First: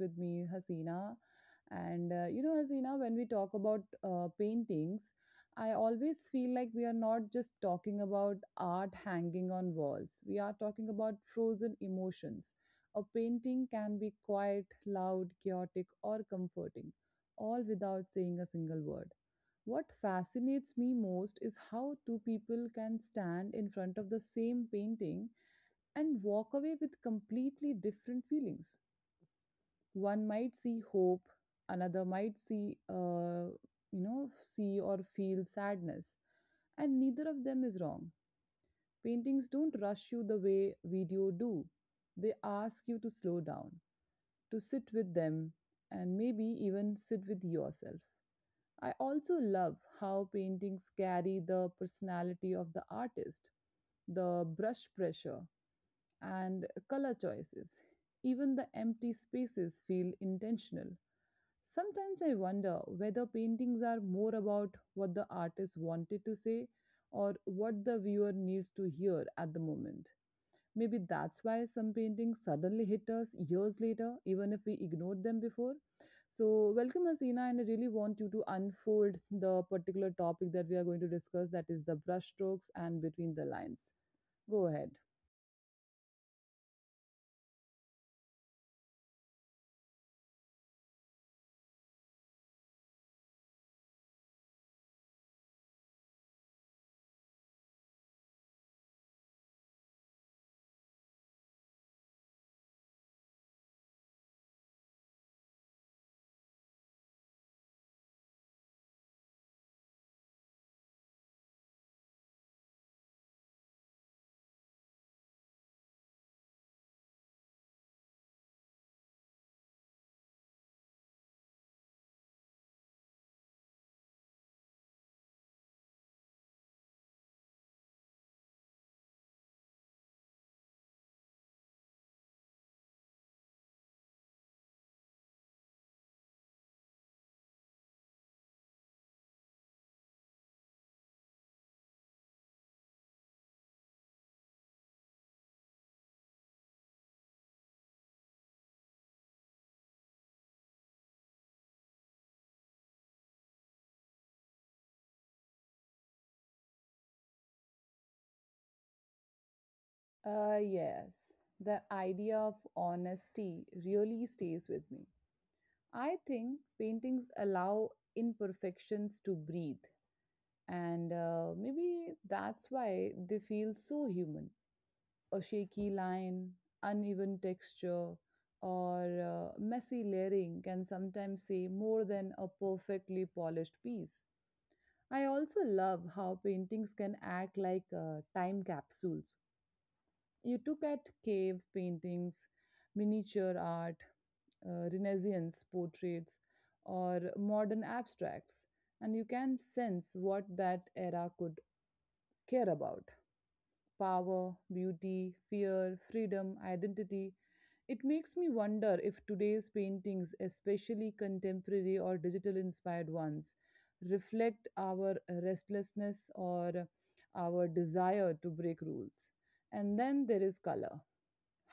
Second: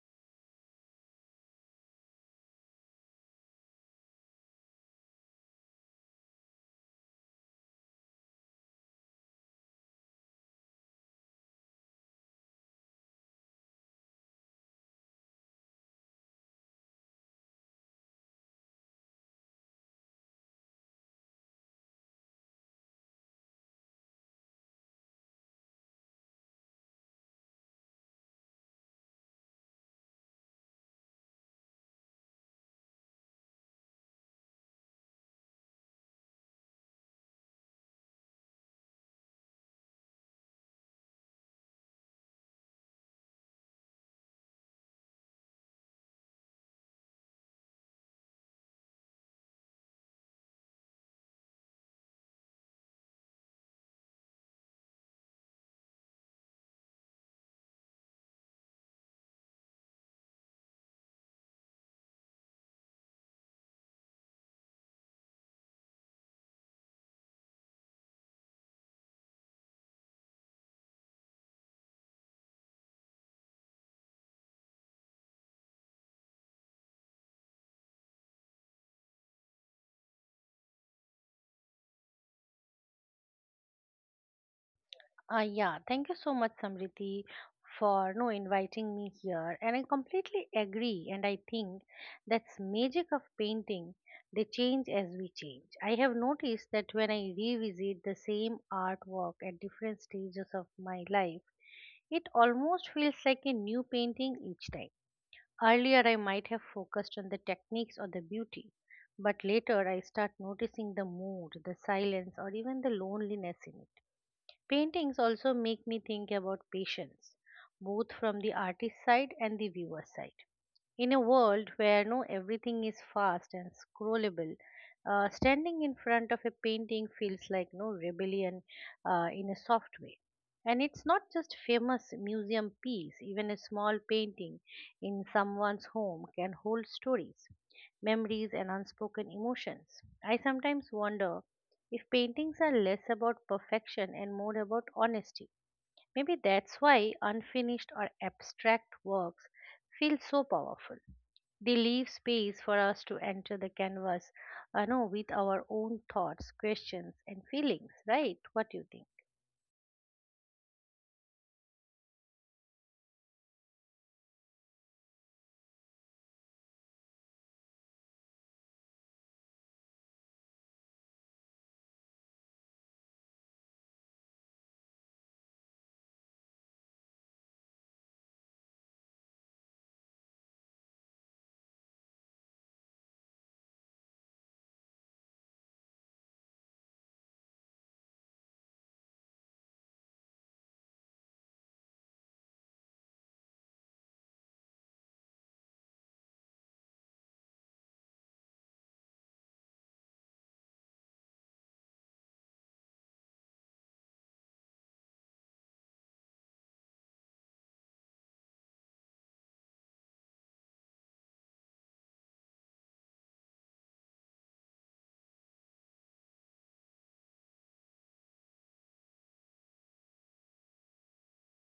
with me, Hasina. Hasina, when we talk about paintings, I always feel like we are not just talking about art hanging on walls. We are talking about frozen emotions. A painting can be quiet, loud, chaotic, or comforting, all without saying a single word. What fascinates me most is how two people can stand in front of the same painting and walk away with completely different feelings. One might see hope, another might see or feel sadness, and neither of them is wrong. Paintings don't rush you the way video do. They ask you to slow down, to sit with them, and maybe even sit with yourself. I also love how paintings carry the personality of the artist, the brush pressure, and color choices. Even the empty spaces feel intentional. Sometimes I wonder whether paintings are more about what the artist wanted to say or what the viewer needs to hear at the moment. Maybe that's why some paintings suddenly hit us years later, even if we ignored them before. So, welcome, Hasina, and I really want you to unfold the particular topic that we are going to discuss, that is the brushstrokes and between the lines. Go ahead. Yeah, thank you so much, Samriti, for no inviting me here. And I completely agree. And I think that's magic of painting. They change as we change. I have noticed that when I revisit the same artwork at different stages of my life, it almost feels like a new painting each time. Earlier, I might have focused on the techniques or the beauty, but later I start noticing the mood, the silence, or even the loneliness in it. Paintings also make me think about patience, both from the artist side and the viewer side. In a world where no everything is fast and scrollable, standing in front of a painting feels like no rebellion, in a soft way. And it's not just famous museum piece, even a small painting in someone's home can hold stories, memories, and unspoken emotions. I sometimes wonder if paintings are less about perfection and more about honesty. Maybe that's why unfinished or abstract works feel so powerful. They leave space for us to enter the canvas, no, with our own thoughts, questions, and feelings, right? What do you think? Uh, yes, the idea of honesty really stays with me. I think paintings allow imperfections to breathe, and maybe that's why they feel so human. A shaky line, uneven texture, or messy layering can sometimes say more than a perfectly polished piece. I also love how paintings can act like time capsules. You look at cave paintings, miniature art, Renaissance portraits, or modern abstracts, and you can sense what that era could care about: power, beauty, fear, freedom, identity. It makes me wonder if today's paintings, especially contemporary or digital inspired ones, reflect our restlessness or our desire to break rules. And then there is color.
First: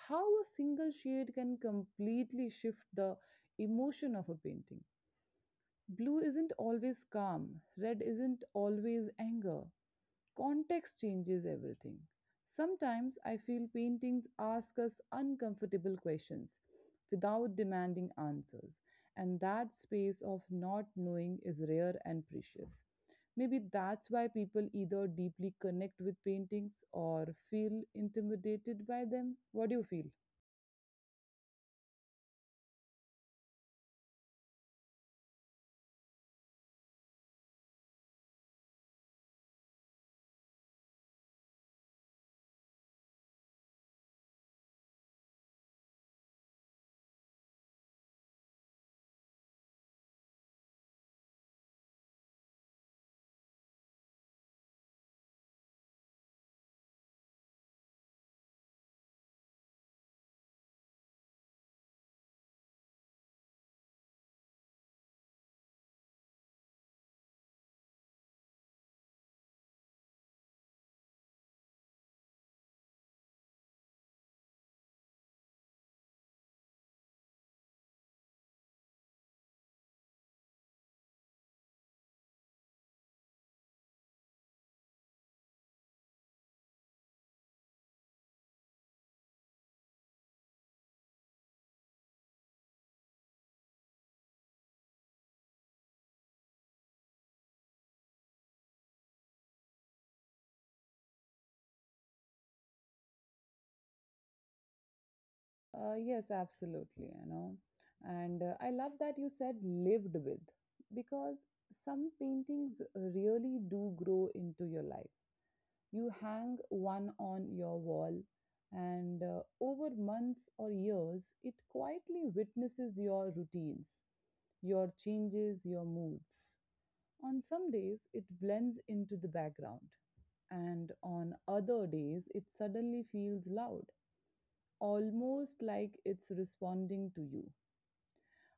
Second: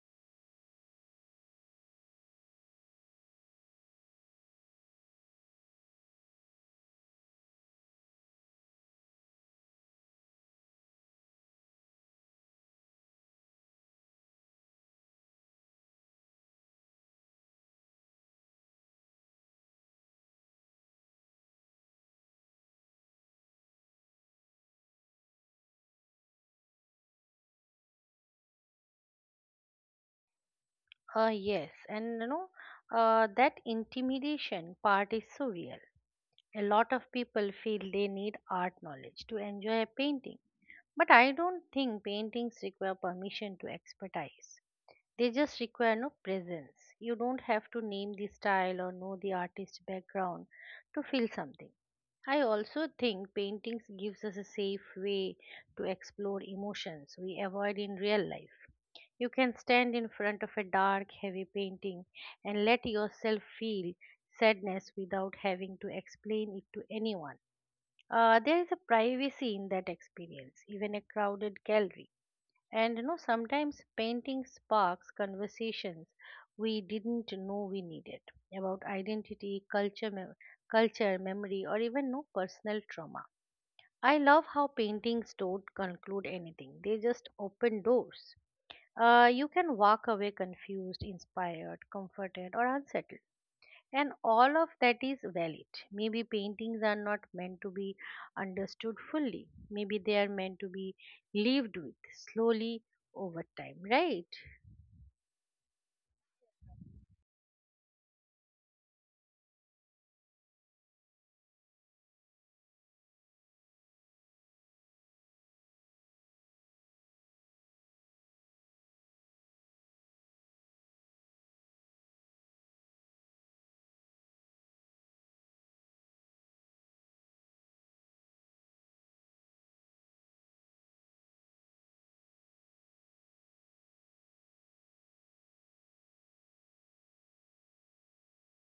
How a single shade can completely shift the emotion of a painting. Blue isn't always calm, red isn't always anger. Context changes everything. Sometimes I feel paintings ask us uncomfortable questions without demanding answers, and that space of not knowing is rare and precious. Maybe that's why people either deeply connect with paintings or feel intimidated by them. What do you feel? Uh, yes, and you know, that intimidation part is so real. A lot of people feel they need art knowledge to enjoy a painting, but I don't think paintings require permission to expertise. They just require presence. You don't have to name the style or know the artist's background to feel something. I also think paintings gives us a safe way to explore emotions we avoid in real life. You can stand in front of a dark, heavy painting and let yourself feel sadness without having to explain it to anyone. There is a privacy in that experience. Even a crowded gallery, sometimes painting sparks conversations we didn't know we needed about identity, culture, culture, memory, or even no personal trauma. I love how paintings don't conclude anything; they just open doors. You can walk away confused, inspired, comforted, or unsettled. And all of that is valid. Maybe paintings are not meant to be understood fully. Maybe they are meant to be lived with slowly over time, right? Yes, Absolutely, you know. And I love that you said lived with, because some paintings really do grow into your life. You hang one on your wall, and over months or years, it quietly witnesses your routines, your changes, your moods. On some days, it blends into the background, and on other days, it suddenly feels loud, almost like it's responding to you.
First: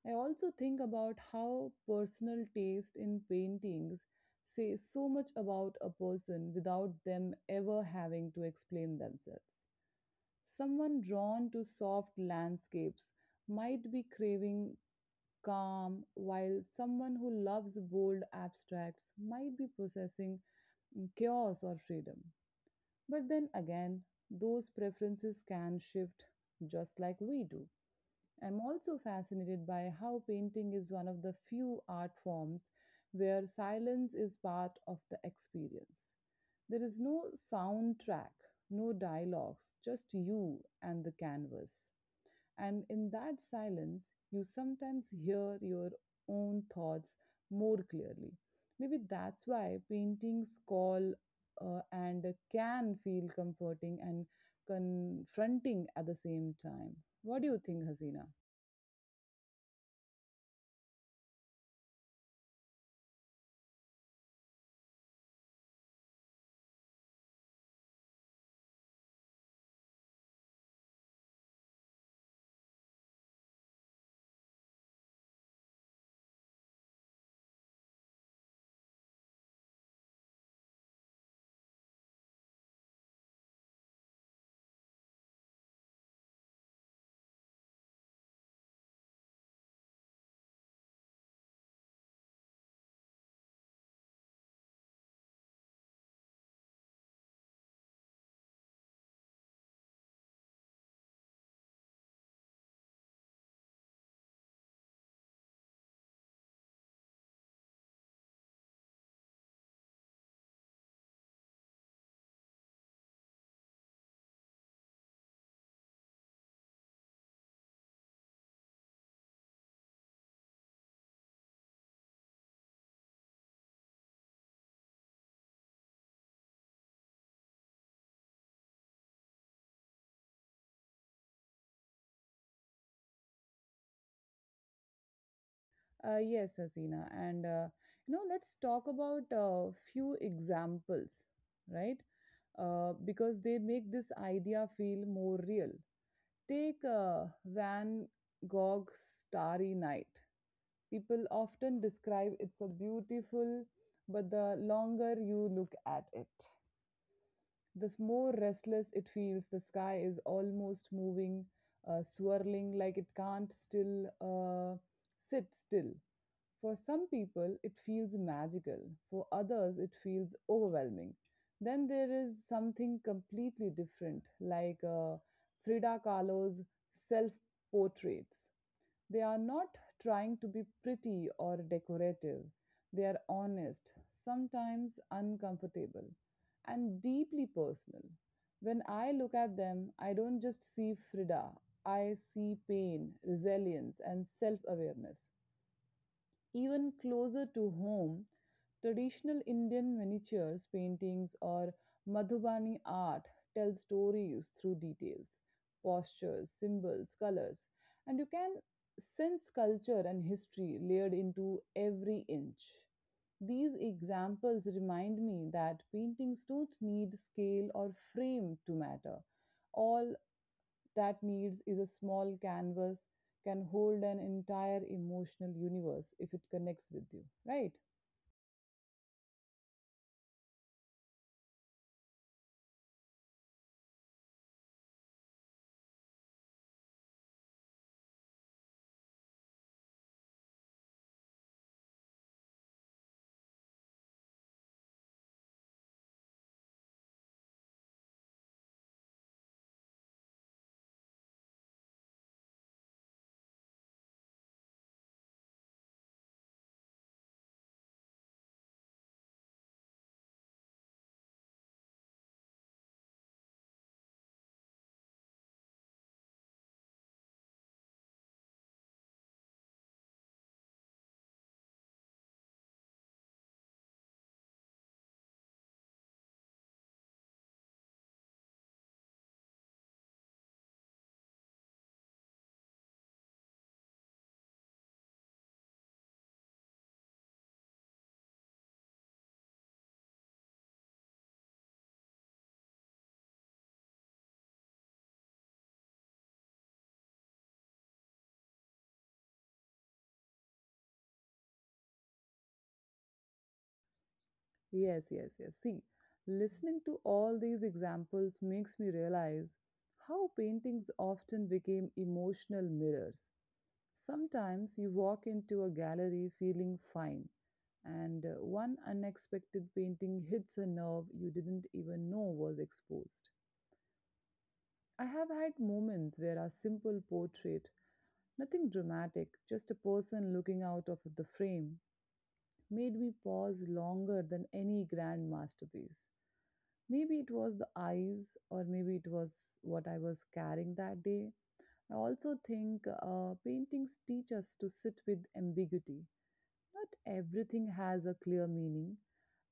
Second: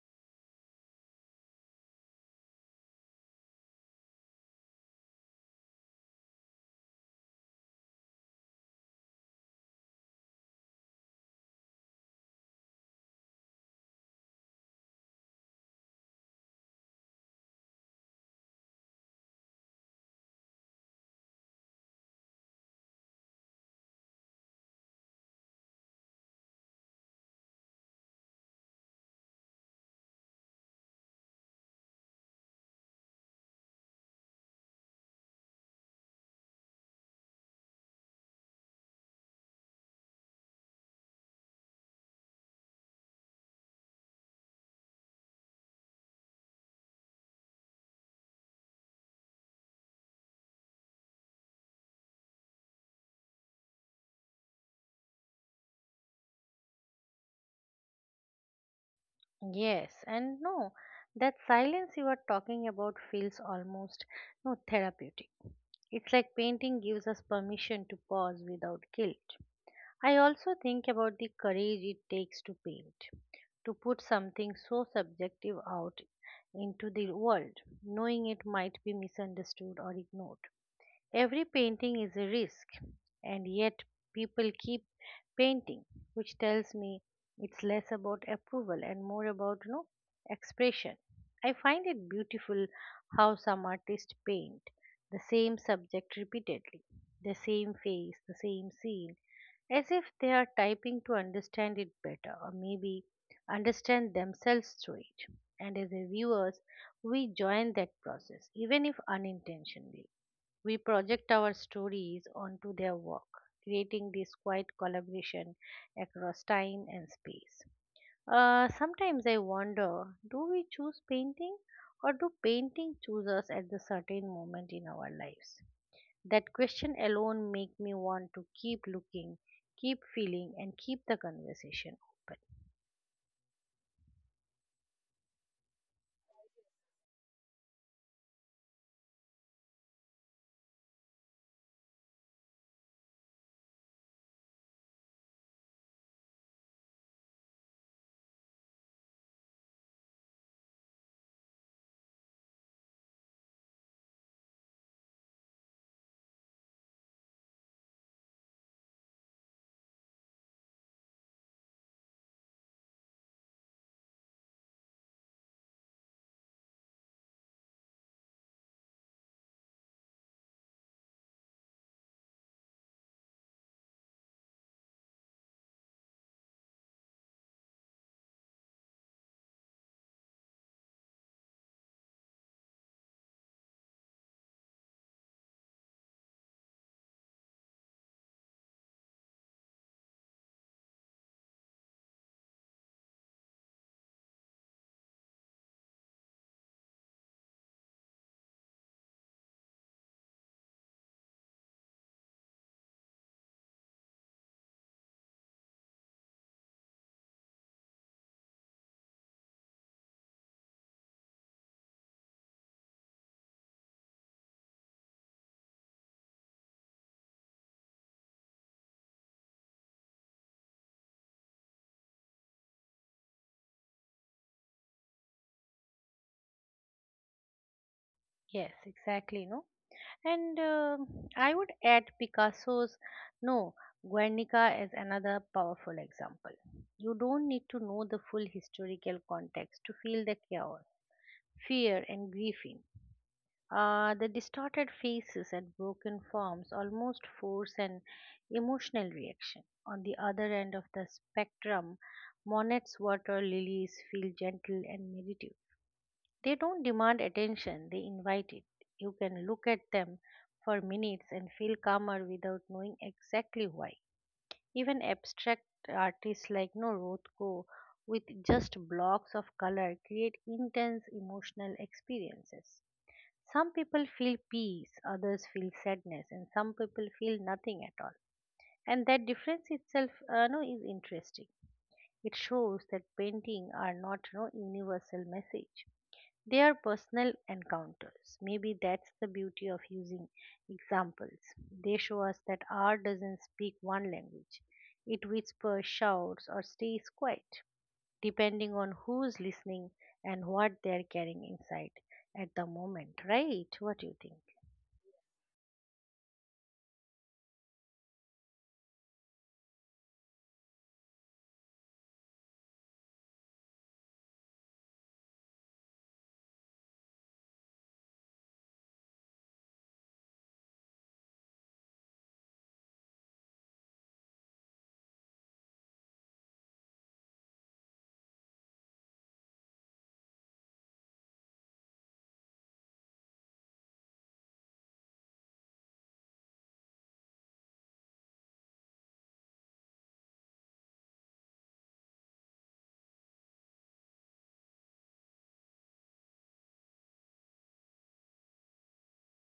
I also think about how personal taste in paintings say so much about a person without them ever having to explain themselves. Someone drawn to soft landscapes might be craving calm, while someone who loves bold abstracts might be processing chaos or freedom. But then again, those preferences can shift just like we do. I'm also fascinated by how painting is one of the few art forms where silence is part of the experience. There is no soundtrack, no dialogues, just you and the canvas. And in that silence, you sometimes hear your own thoughts more clearly. Maybe that's why paintings call and can feel comforting and confronting at the same time. What do you think, Hasina? Yes, and no, that silence you are talking about feels almost no therapeutic. It's like painting gives us permission to pause without guilt. I also think about the courage it takes to paint, to put something so subjective out into the world, knowing it might be misunderstood or ignored. Every painting is a risk, and yet people keep painting, which tells me it's less about approval and more about, expression. I find it beautiful how some artists paint the same subject repeatedly, the same face, the same scene, as if they are typing to understand it better or maybe understand themselves through it. And as a viewers, we join that process, even if unintentionally we project our stories onto their work, creating this quiet collaboration across time and space. Sometimes I wonder, do we choose painting or do painting choose us at the certain moment in our lives? That question alone makes me want to keep looking, keep feeling, and keep the conversation open. Yes, Hasina, let's talk about a few examples, right? Because they make this idea feel more real. Take Van Gogh's Starry Night. People often describe it's a beautiful, but the longer you look at it, the more restless it feels. The sky is almost moving, swirling like it can't still sit still. For some people, it feels magical. For others, it feels overwhelming. Then there is something completely different, like Frida Kahlo's self portraits. They are not trying to be pretty or decorative, they are honest, sometimes uncomfortable, and deeply personal. When I look at them, I don't just see Frida, I see pain, resilience, and self awareness. Even closer to home, traditional Indian miniatures paintings or Madhubani art tell stories through details, postures, symbols, colors, and you can sense culture and history layered into every inch. These examples remind me that paintings don't need scale or frame to matter. All that needs is a small canvas can hold an entire emotional universe if it connects with you, right? Yes, exactly. No, And I would add Picasso's, No, Guernica is another powerful example. You don't need to know the full historical context to feel the chaos, fear, and grief in. The distorted faces and broken forms almost force an emotional reaction. On the other end of the spectrum, Monet's water lilies feel gentle and meditative. They don't demand attention, they invite it. You can look at them for minutes and feel calmer without knowing exactly why. Even abstract artists like no Rothko with just blocks of color create intense emotional experiences. Some people feel peace, others feel sadness, and some people feel nothing at all. And that difference itself no, is interesting. It shows that painting are not no universal message, they are personal encounters. Maybe that's the beauty of using examples. They show us that art doesn't speak one language, it whispers, shouts, or stays quiet, depending on who's listening and what they're carrying inside at the moment, right? What do you think? Yes, yes, yes, see, listening to all these examples makes me realize how paintings often became emotional mirrors. Sometimes you walk into a gallery feeling fine, and one unexpected painting hits a nerve you didn't even know was exposed. I have had moments where a simple portrait, nothing dramatic, just a person looking out of the frame, made me pause longer than any grand masterpiece. Maybe it was the eyes, or maybe it was what I was carrying that day. I also think paintings teach us to sit with ambiguity. Not everything has a clear meaning,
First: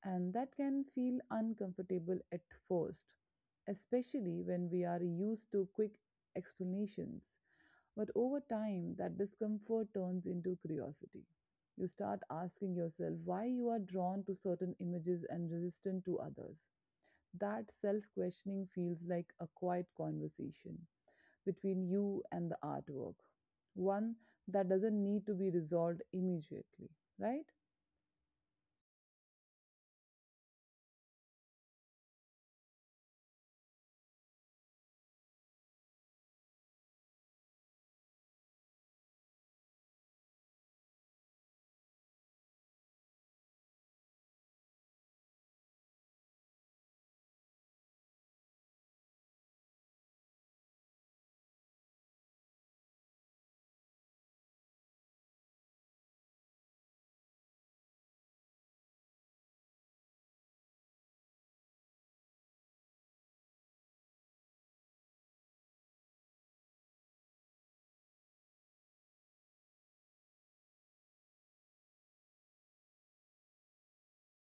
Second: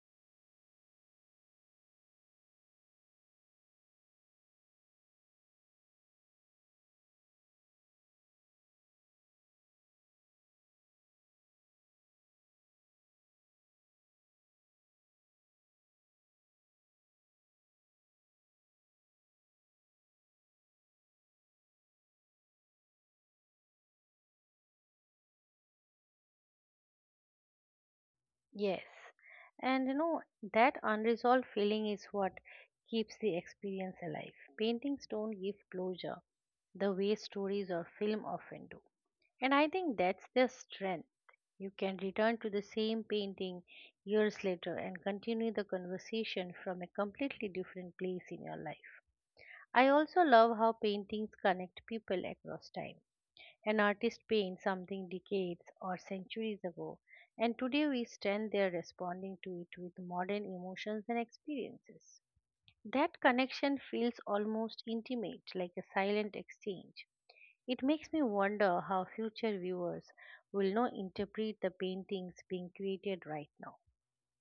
and that can feel uncomfortable at first, especially when we are used to quick explanations. But over time, that discomfort turns into curiosity. You start asking yourself why you are drawn to certain images and resistant to others. That self questioning feels like a quiet conversation between you and the artwork, one that doesn't need to be resolved immediately, right? Yes. And you know, that unresolved feeling is what keeps the experience alive. Paintings don't give closure the way stories or film often do. And I think that's their strength. You can return to the same painting years later and continue the conversation from a completely different place in your life. I also love how paintings connect people across time. An artist paints something decades or centuries ago, and today we stand there responding to it with modern emotions and experiences. That connection feels almost intimate, like a silent exchange. It makes me wonder how future viewers will now interpret the paintings being created right now.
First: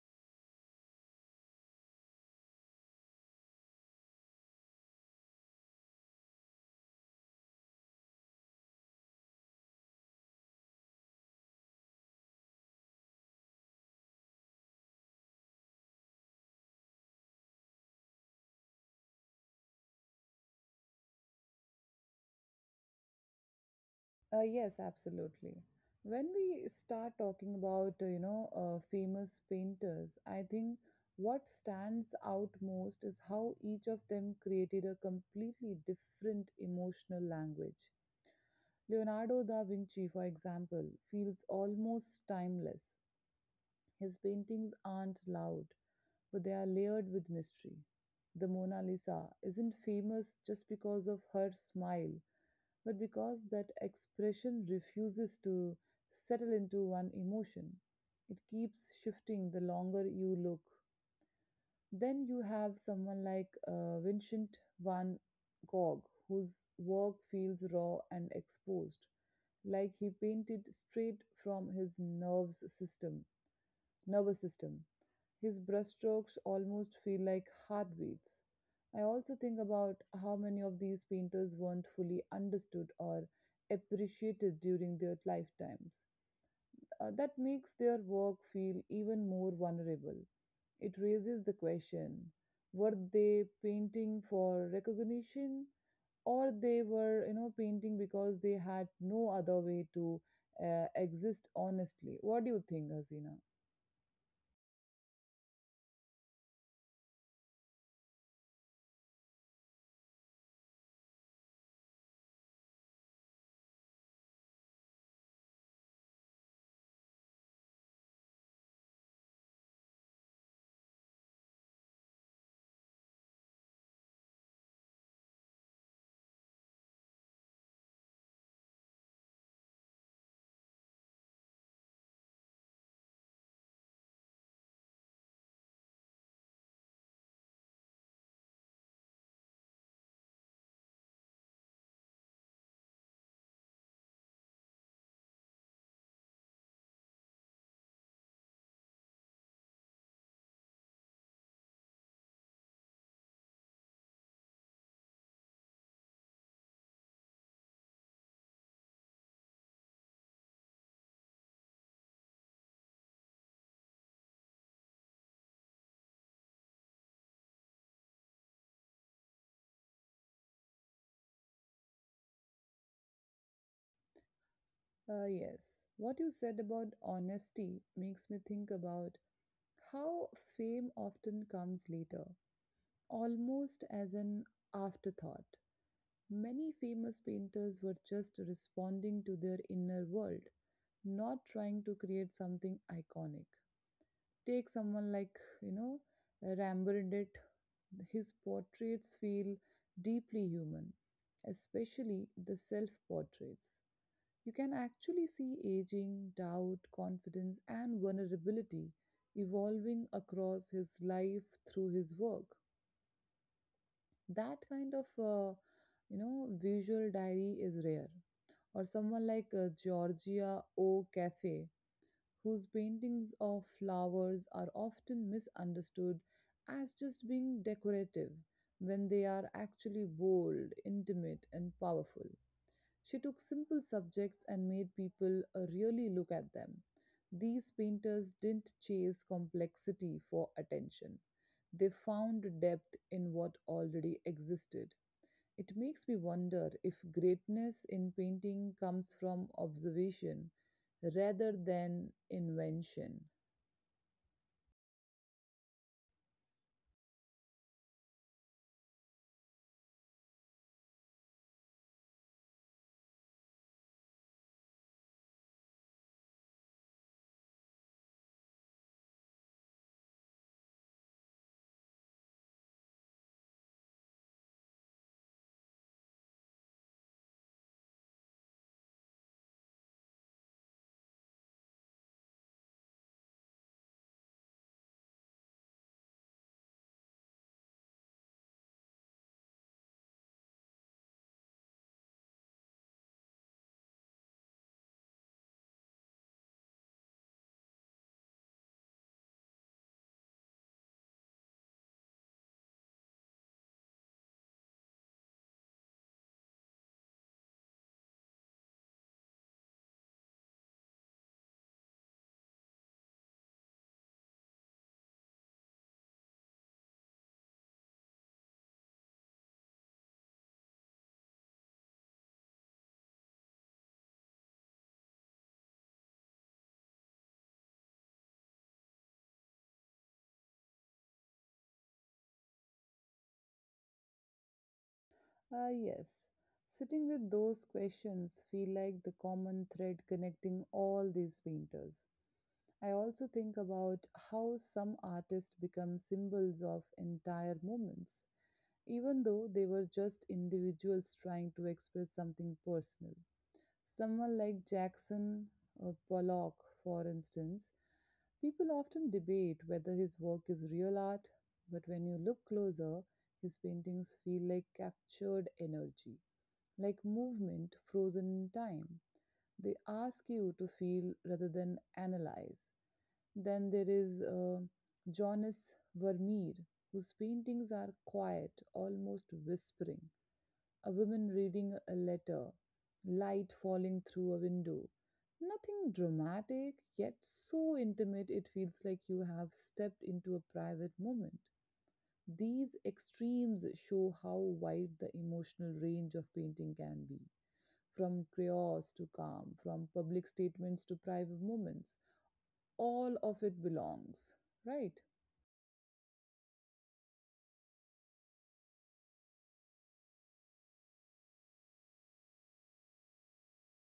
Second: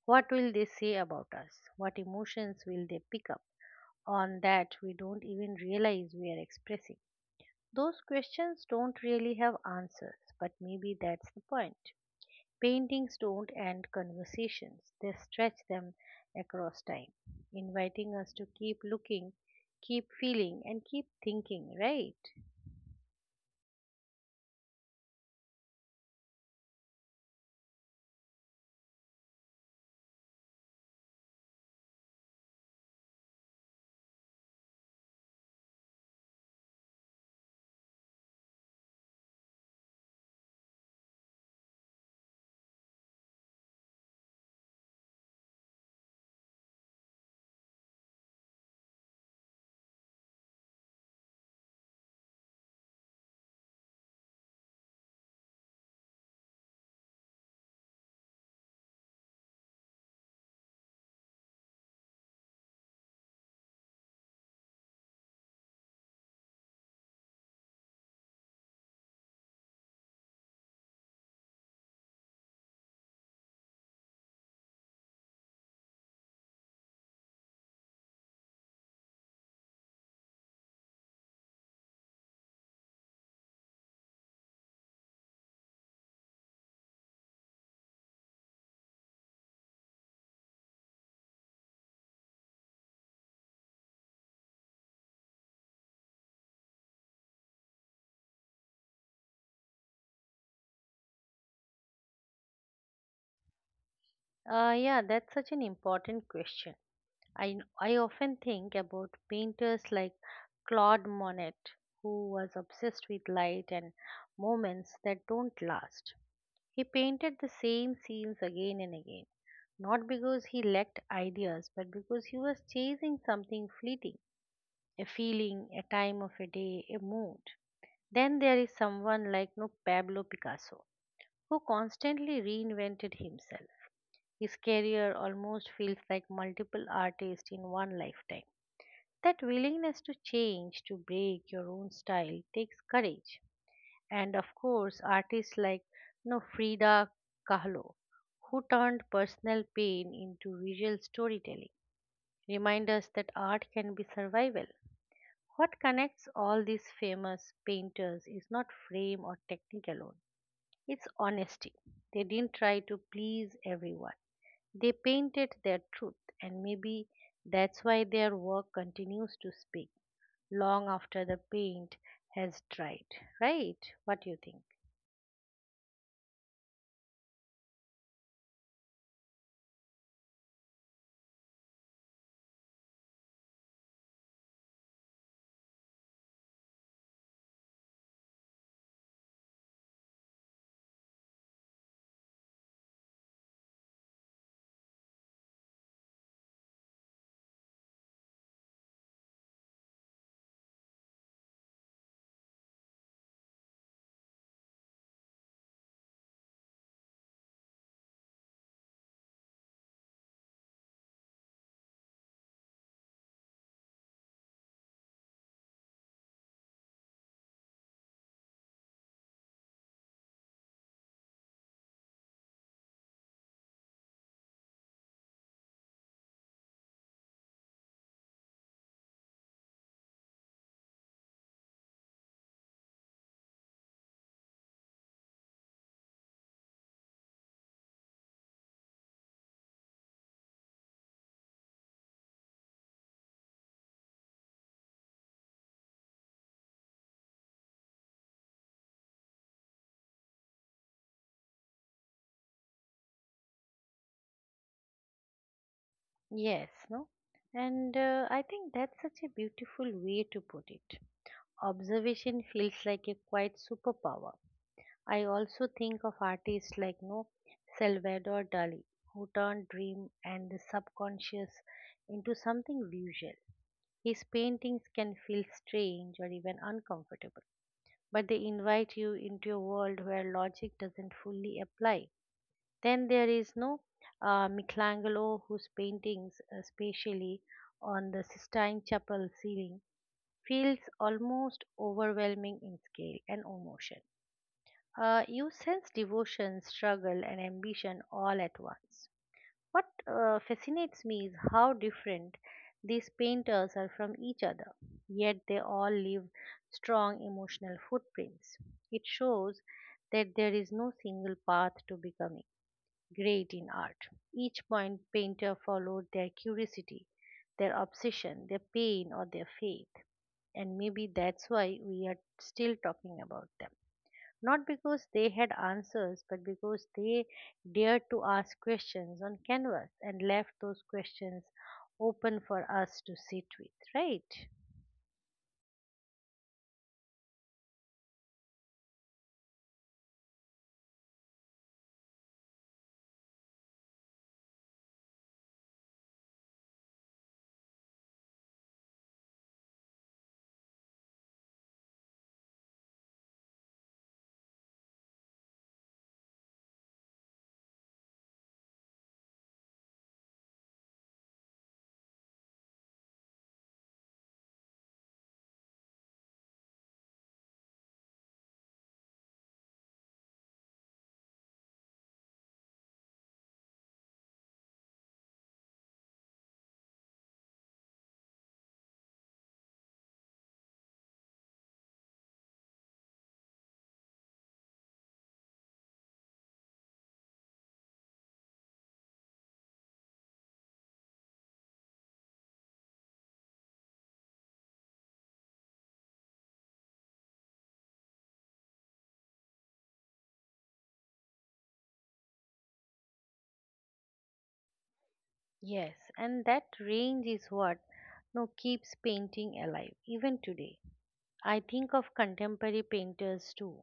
What will they say about us? What emotions will they pick up on that we don't even realize we are expressing? Those questions don't really have answers, but maybe that's the point. Paintings don't end conversations, they stretch them across time, inviting us to keep looking, keep feeling, and keep thinking, right? Yes, Absolutely. When we start talking about, famous painters, I think what stands out most is how each of them created a completely different emotional language. Leonardo da Vinci, for example, feels almost timeless. His paintings aren't loud, but they are layered with mystery. The Mona Lisa isn't famous just because of her smile, but because that expression refuses to settle into one emotion. It keeps shifting the longer you look. Then you have someone like Vincent van Gogh, whose work feels raw and exposed, like he painted straight from his nerves system nervous system. His brushstrokes almost feel like heartbeats. I also think about how many of these painters weren't fully understood or appreciated during their lifetimes. That makes their work feel even more vulnerable. It raises the question, were they painting for recognition, or they were, you know, painting because they had no other way to exist honestly? What do you think, Hasina? Yeah, that's such an important question. I often think about painters like Claude Monet, who was obsessed with light and moments that don't last. He painted the same scenes again and again, not because he lacked ideas, but because he was chasing something fleeting, a feeling, a time of a day, a mood. Then there is someone like no Pablo Picasso, who constantly reinvented himself. His career almost feels like multiple artists in one lifetime. That willingness to change, to break your own style, takes courage. And of course, artists like no Frida Kahlo, who turned personal pain into visual storytelling, remind us that art can be survival. What connects all these famous painters is not fame or technique alone, it's honesty. They didn't try to please everyone. They painted their truth, and maybe that's why their work continues to speak long after the paint has dried. Right? What do you think? Yes, what you said about honesty makes me think about how fame often comes later, almost as an afterthought. Many famous painters were just responding to their inner world, not trying to create something iconic. Take someone like, you know, Rembrandt, his portraits feel deeply human, especially the self portraits. You can actually see aging, doubt, confidence, and vulnerability evolving across his life through his work. That kind of, visual diary is rare. Or someone like Georgia O. Cafe, whose paintings of flowers are often misunderstood as just being decorative when they are actually bold, intimate, and powerful. She took simple subjects and made people really look at them. These painters didn't chase complexity for attention, they found depth in what already existed. It makes me wonder if greatness in painting comes from observation rather than invention. Yes, no? And I think that's such a beautiful way to put it. Observation feels like a quite superpower. I also think of artists like no Salvador Dali, who turned dream and the subconscious into something visual. His paintings can feel strange or even uncomfortable, but they invite you into a world where logic doesn't fully apply. Then there is no Michelangelo, whose paintings, especially on the Sistine Chapel ceiling, feels almost overwhelming in scale and emotion. You sense devotion, struggle, and ambition all at once. What fascinates me is how different these painters are from each other, yet they all leave strong emotional footprints. It shows that there is no single path to becoming great in art. Each point painter followed their curiosity, their obsession, their pain, or their faith, and maybe that's why we are still talking about them, not because they had answers, but because they dared to ask questions on canvas and left those questions open for us to sit with, right? Ah, yes. Sitting with those questions feel like the common thread connecting all these painters. I also think about how some artists become symbols of entire movements, even though they were just individuals trying to express something personal. Someone like Jackson or Pollock, for instance, people often debate whether his work is real art, but when you look closer, his paintings feel like captured energy, like movement frozen in time. They ask you to feel rather than analyze. Then there is Jonas Vermeer, whose paintings are quiet, almost whispering. A woman reading a letter, light falling through a window. Nothing dramatic, yet so intimate it feels like you have stepped into a private moment. These extremes show how wide the emotional range of painting can be, from chaos to calm, from public statements to private moments, all of it belongs, right? Yes, and that range is what no keeps painting alive even today. I think of contemporary painters too,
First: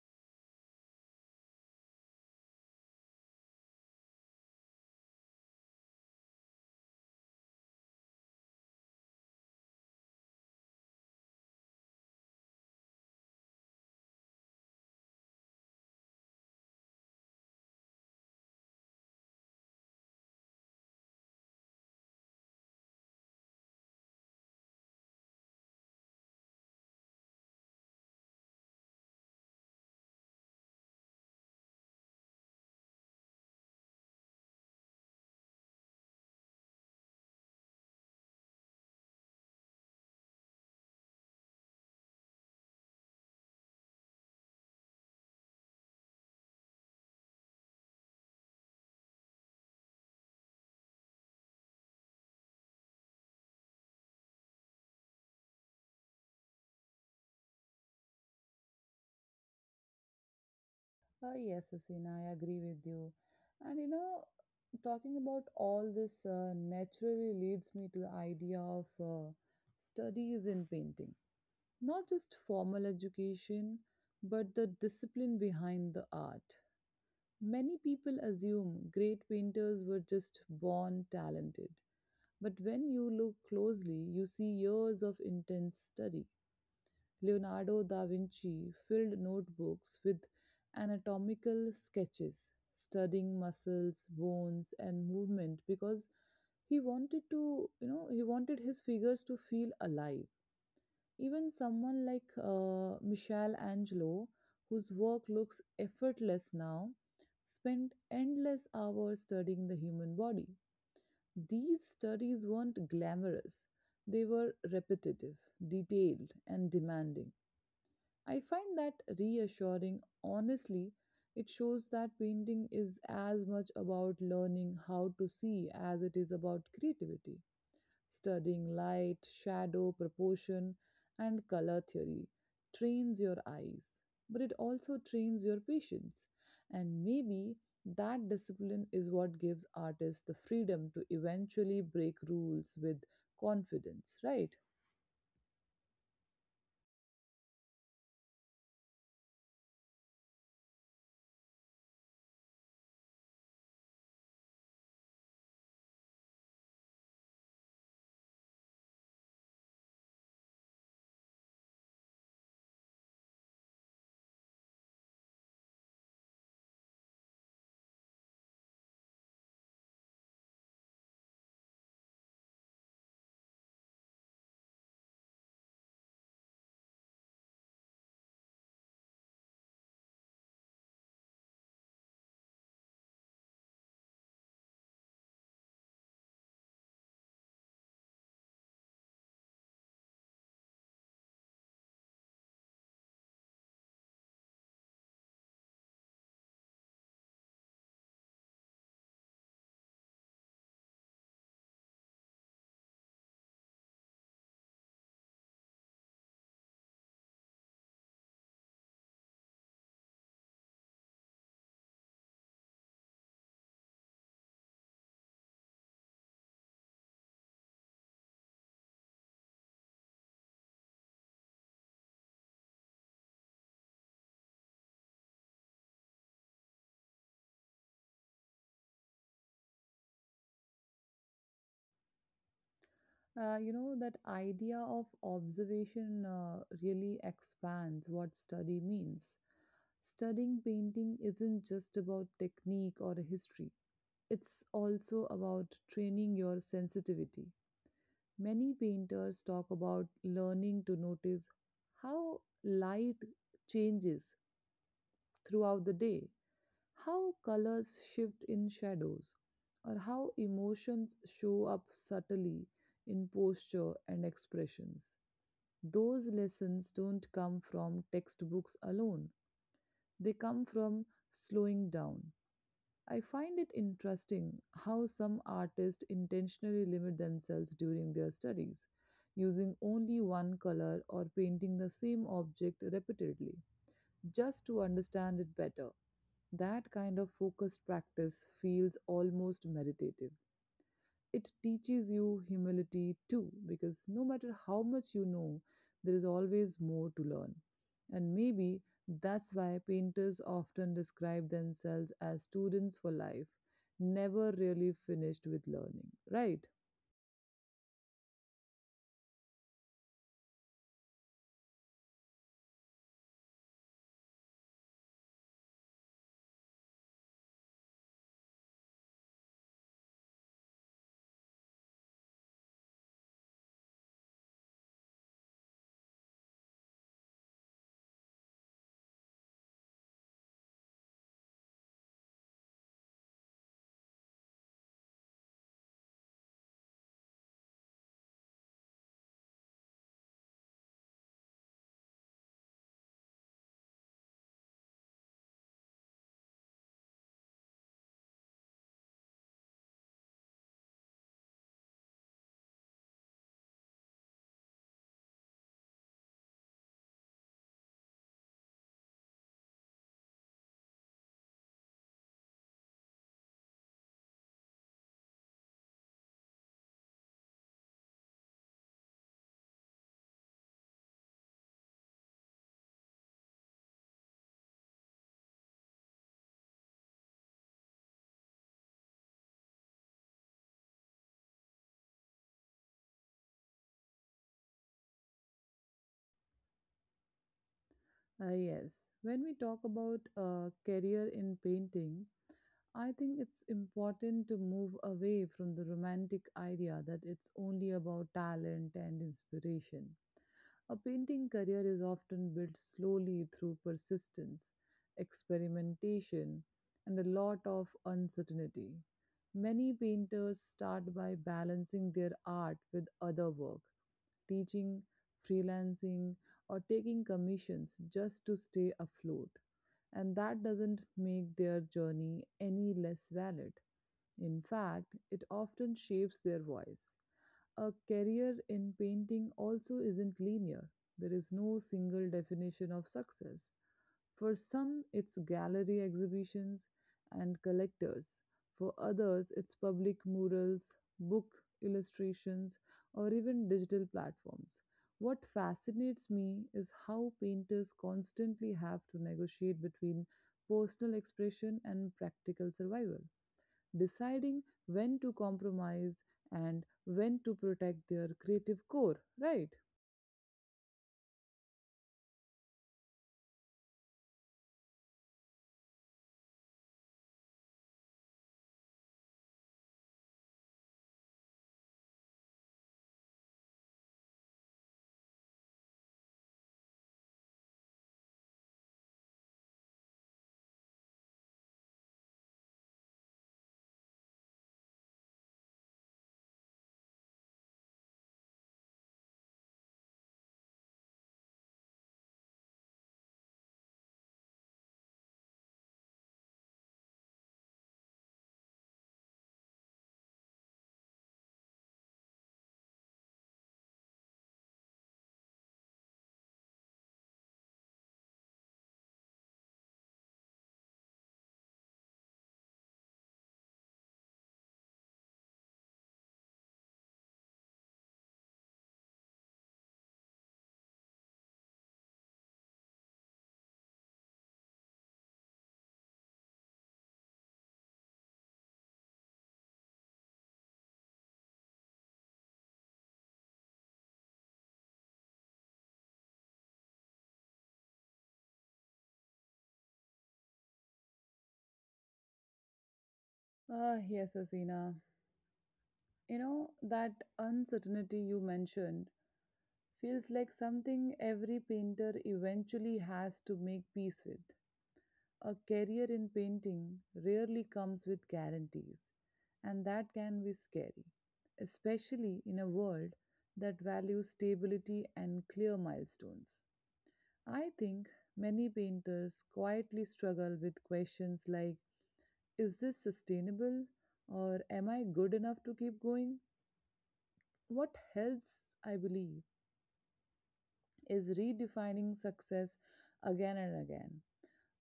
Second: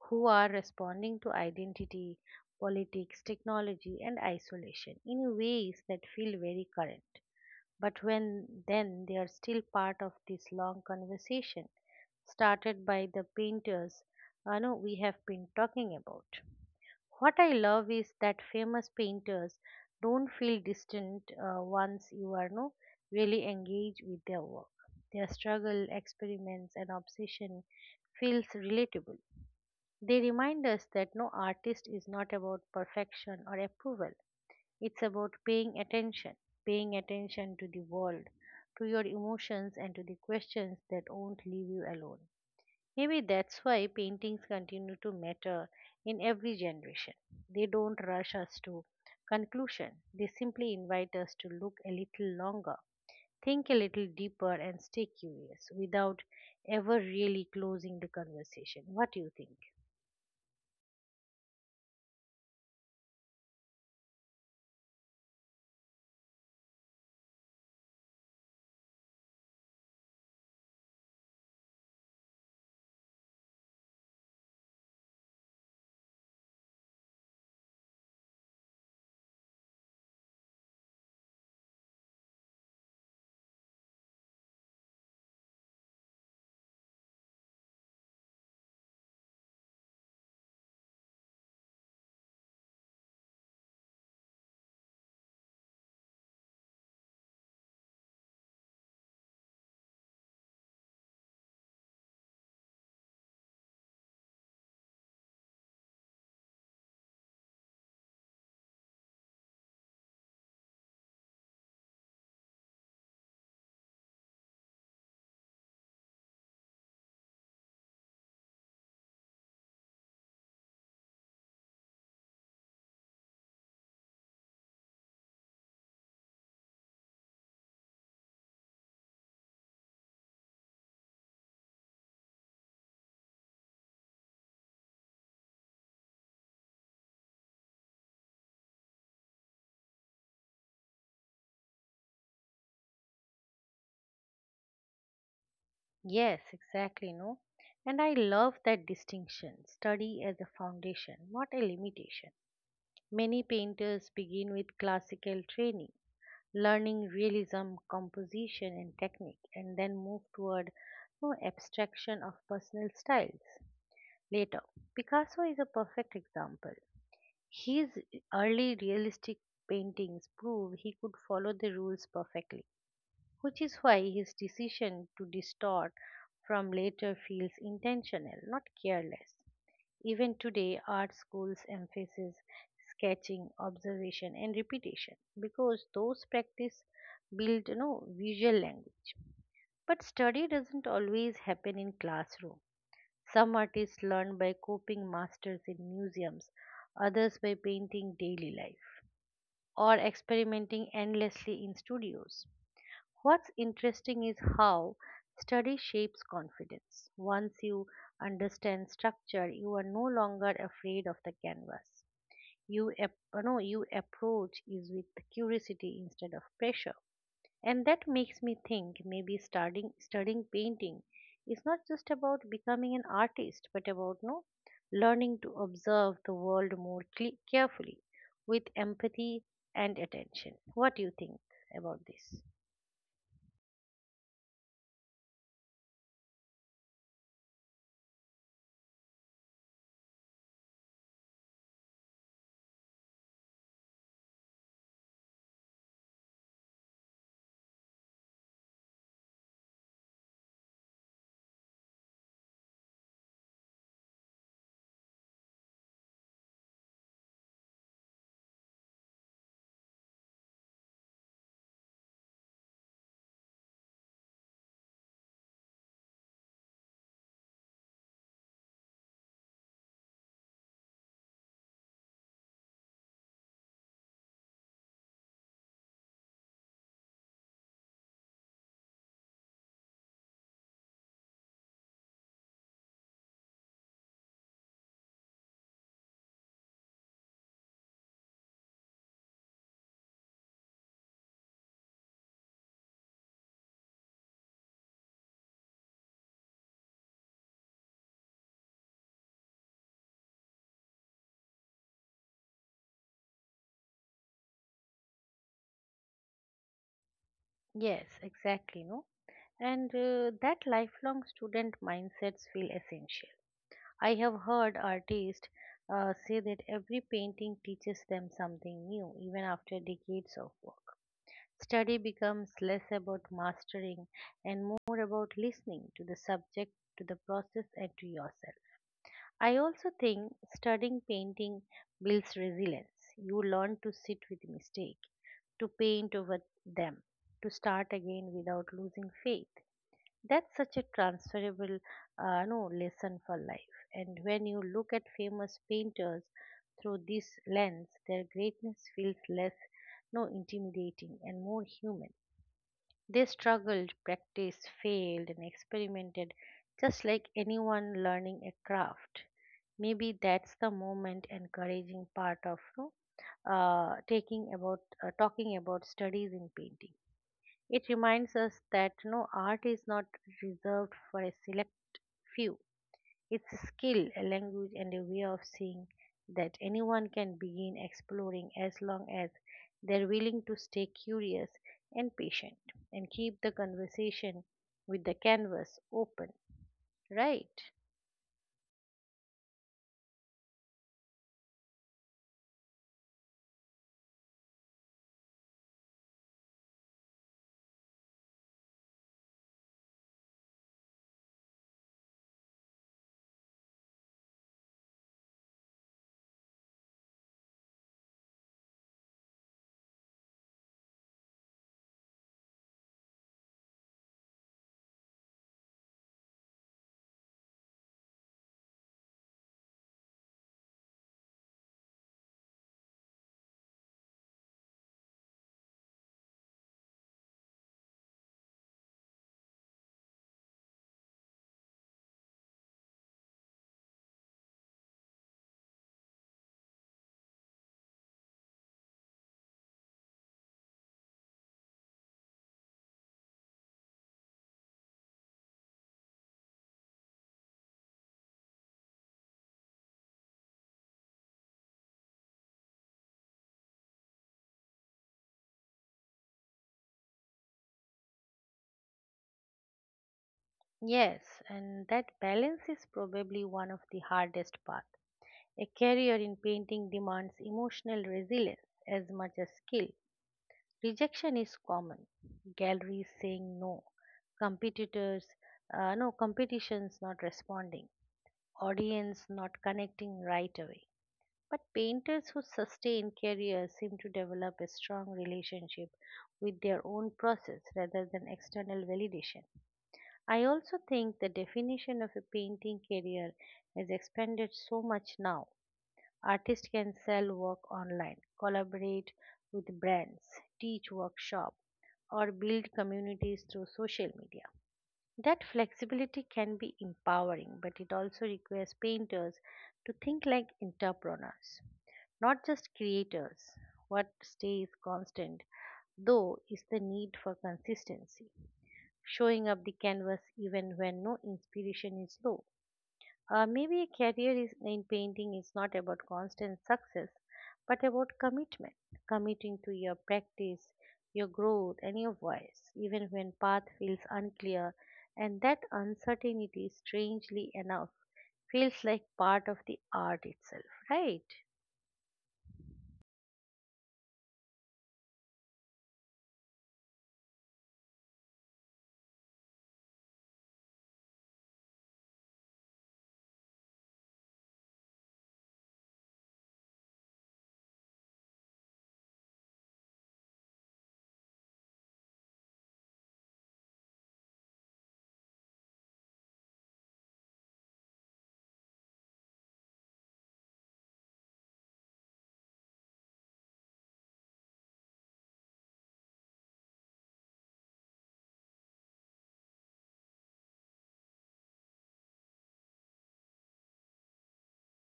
who are responding to identity, politics, technology, and isolation in ways that feel very current. But when then they are still part of this long conversation started by the painters I know we have been talking about. What I love is that famous painters don't feel distant, once you are no really engaged with their work. Their struggle, experiments, and obsession feels relatable. They remind us that artist is not about perfection or approval. It's about paying attention to the world, to your emotions, and to the questions that won't leave you alone. Maybe that's why paintings continue to matter in every generation. They don't rush us to conclusion, they simply invite us to look a little longer, think a little deeper, and stay curious without ever really closing the conversation. What do you think? Yes, Asina, I agree with you. And you know, talking about all this naturally leads me to the idea of studies in painting. Not just formal education, but the discipline behind the art. Many people assume great painters were just born talented. But when you look closely, you see years of intense study. Leonardo da Vinci filled notebooks with anatomical sketches, studying muscles, bones, and movement because he wanted his figures to feel alive. Even someone like Michelangelo, whose work looks effortless now, spent endless hours studying the human body. These studies weren't glamorous, they were repetitive, detailed, and demanding. I find that reassuring. Honestly, it shows that painting is as much about learning how to see as it is about creativity. Studying light, shadow, proportion, and color theory trains your eyes, but it also trains your patience. And maybe that discipline is what gives artists the freedom to eventually break rules with confidence, right? Yes, exactly, no? And I love that distinction, study as a foundation, not a limitation. Many painters begin with classical training, learning realism, composition, and technique, and then move toward no abstraction of personal styles later. Picasso is a perfect example. His early realistic paintings prove he could follow the rules perfectly, which is why his decision to distort from later feels intentional, not careless. Even today, art schools emphasize sketching, observation, and repetition because those practice build, visual language. But study doesn't always happen in classroom. Some artists learn by copying masters in museums, others by painting daily life, or experimenting endlessly in studios. What's interesting is how study shapes confidence. Once you understand structure, you are no longer afraid of the canvas. You, ap- no, you approach is with curiosity instead of pressure. And that makes me think maybe starting studying painting is not just about becoming an artist, but about no learning to observe the world more carefully with empathy and attention. What do you think about this? You know that idea of observation really expands what study means. Studying painting isn't just about technique or history, it's also about training your sensitivity. Many painters talk about learning to notice how light changes throughout the day, how colors shift in shadows, or how emotions show up subtly in posture and expressions. Those lessons don't come from textbooks alone, they come from slowing down. I find it interesting how some artists intentionally limit themselves during their studies, using only one color or painting the same object repeatedly just to understand it better. That kind of focused practice feels almost meditative. It teaches you humility too, because no matter how much you know, there is always more to learn. And maybe that's why painters often describe themselves as students for life, never really finished with learning, right? Yes, exactly, no? And that lifelong student mindsets feel essential. I have heard artists say that every painting teaches them something new, even after decades of work. Study becomes less about mastering and more about listening to the subject, to the process, and to yourself. I also think studying painting builds resilience. You learn to sit with mistake, to paint over them, to start again without losing faith. That's such a transferable no lesson for life. And when you look at famous painters through this lens, their greatness feels less no intimidating and more human. They struggled, practiced, failed, and experimented just like anyone learning a craft. Maybe that's the moment encouraging part of you know, taking about talking about studies in painting. It reminds us that art is not reserved for a select few. It's a skill, a language, and a way of seeing that anyone can begin exploring as long as they're willing to stay curious and patient and keep the conversation with the canvas open. Right. Ah yes, when we talk about a career in painting, I think it's important to move away from the romantic idea that it's only about talent and inspiration. A painting career is often built slowly through persistence, experimentation, and a lot of uncertainty. Many painters start by balancing their art with other work, teaching, freelancing, or taking commissions just to stay afloat, and that doesn't make their journey any less valid. In fact, it often shapes their voice. A career in painting also isn't linear. There is no single definition of success. For some, it's gallery exhibitions and collectors. For others, it's public murals, book illustrations, or even digital platforms. What fascinates me is how painters constantly have to negotiate between personal expression and practical survival, deciding when to compromise and when to protect their creative core, right? Yes, and that balance is probably one of the hardest parts. A career in painting demands emotional resilience as much as skill. Rejection is common. Galleries saying no, competitors, no, competitions not responding, audience not connecting right away. But painters who sustain careers seem to develop a strong relationship with their own process rather than external validation. I also think the definition of a painting career has expanded so much now. Artists can sell work online, collaborate with brands, teach workshops, or build communities through social media. That flexibility can be empowering, but it also requires painters to think like entrepreneurs, not just creators. What stays constant, though, is the need for consistency, showing up the canvas even when no inspiration is low. Maybe a career in painting is not about constant success, but about commitment, committing to your practice, your growth, and your voice, even when path feels unclear. And that uncertainty, strangely enough, feels like part of the art itself, right? Ah, yes, Asina. You know, that uncertainty you mentioned feels like something every painter eventually has to make peace with. A career in painting rarely comes with guarantees, and that can be scary, especially in a world that values stability and clear milestones. I think many painters quietly struggle with questions like, is this sustainable, or am I good enough to keep going? What helps, I believe, is redefining success again and again.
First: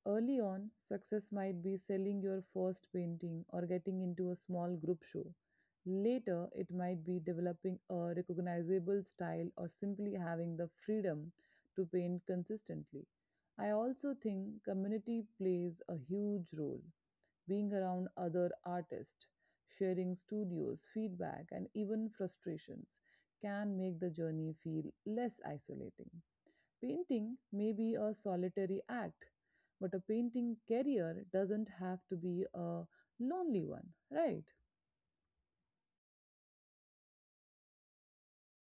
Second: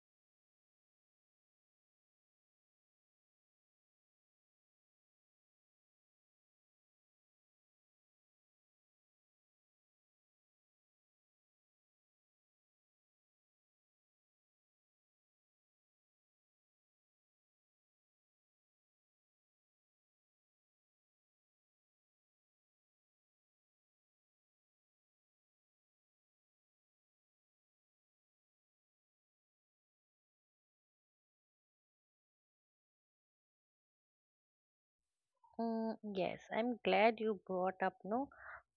Early on, success might be selling your first painting or getting into a small group show. Later, it might be developing a recognizable style or simply having the freedom to paint consistently. I also think community plays a huge role. Being around other artists, sharing studios, feedback, and even frustrations can make the journey feel less isolating. Painting may be a solitary act, but a painting career doesn't have to be a lonely one, right? Mm, yes, I'm glad you brought up no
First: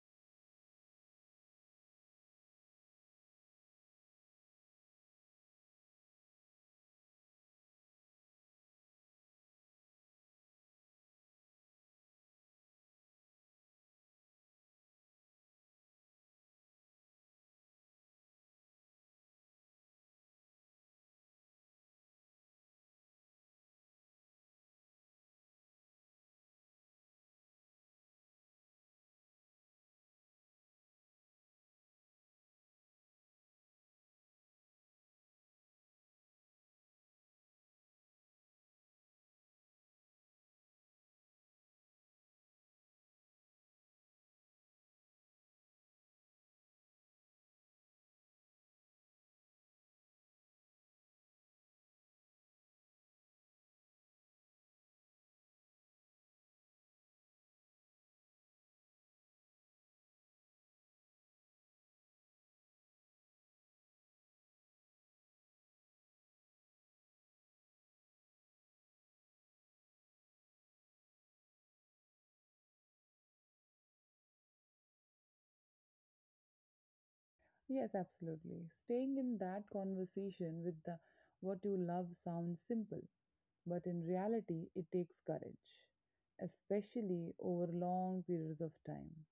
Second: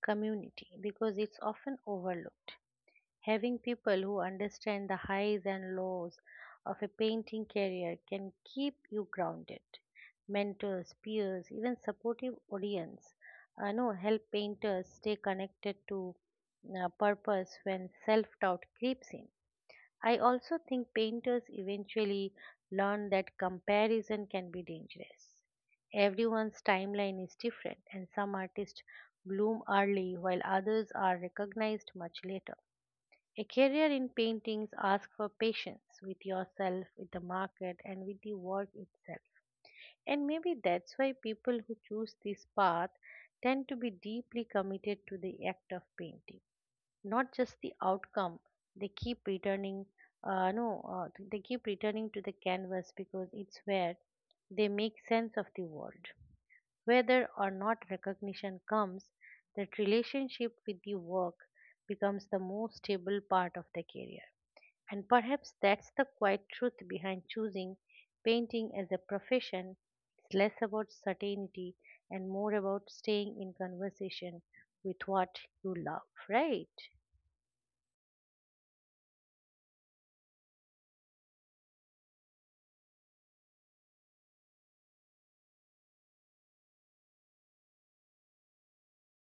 community because it's often overlooked. Having people who understand the highs and lows of a painting career can keep you grounded. Mentors, peers, even supportive audience, no, help painters stay connected to purpose when self-doubt creeps in. I also think painters eventually learn that comparison can be dangerous. Everyone's timeline is different, and some artists bloom early while others are recognized much later. A career in paintings asks for patience with yourself, with the market, and with the work itself. And maybe that's why people who choose this path tend to be deeply committed to the act of painting, not just the outcome. They keep returning, no, they keep returning to the canvas because it's where they make sense of the world. Whether or not recognition comes, that relationship with the work becomes the most stable part of the career. And perhaps that's the quiet truth behind choosing painting as a profession. It's less about certainty and more about staying in conversation with what you love, right? Yes, absolutely. Staying in that conversation with the what you love sounds simple, but in reality it takes courage, especially over long periods of time.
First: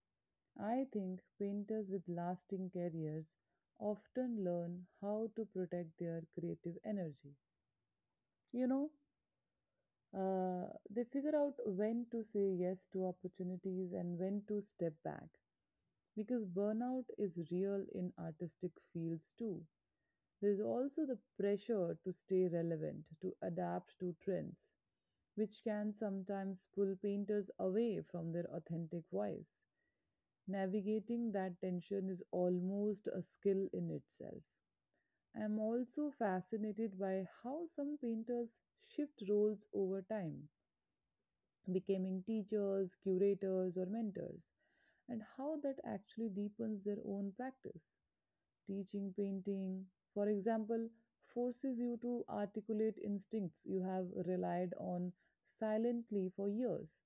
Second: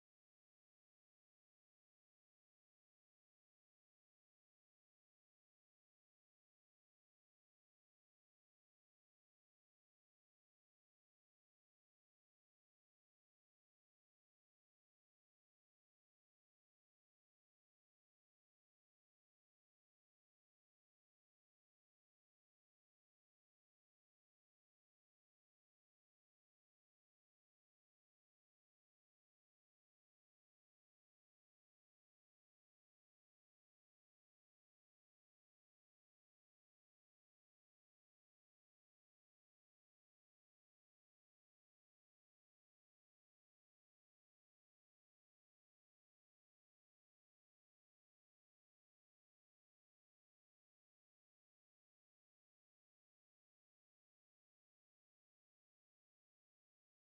I think painters with lasting careers often learn how to protect their creative energy. You know, Uh, they figure out when to say yes to opportunities and when to step back because burnout is real in artistic fields too. There's also the pressure to stay relevant, to adapt to trends, which can sometimes pull painters away from their authentic voice. Navigating that tension is almost a skill in itself. I am also fascinated by how some painters shift roles over time, becoming teachers, curators, or mentors, and how that actually deepens their own practice. Teaching painting, for example, forces you to articulate instincts you have relied on silently for years.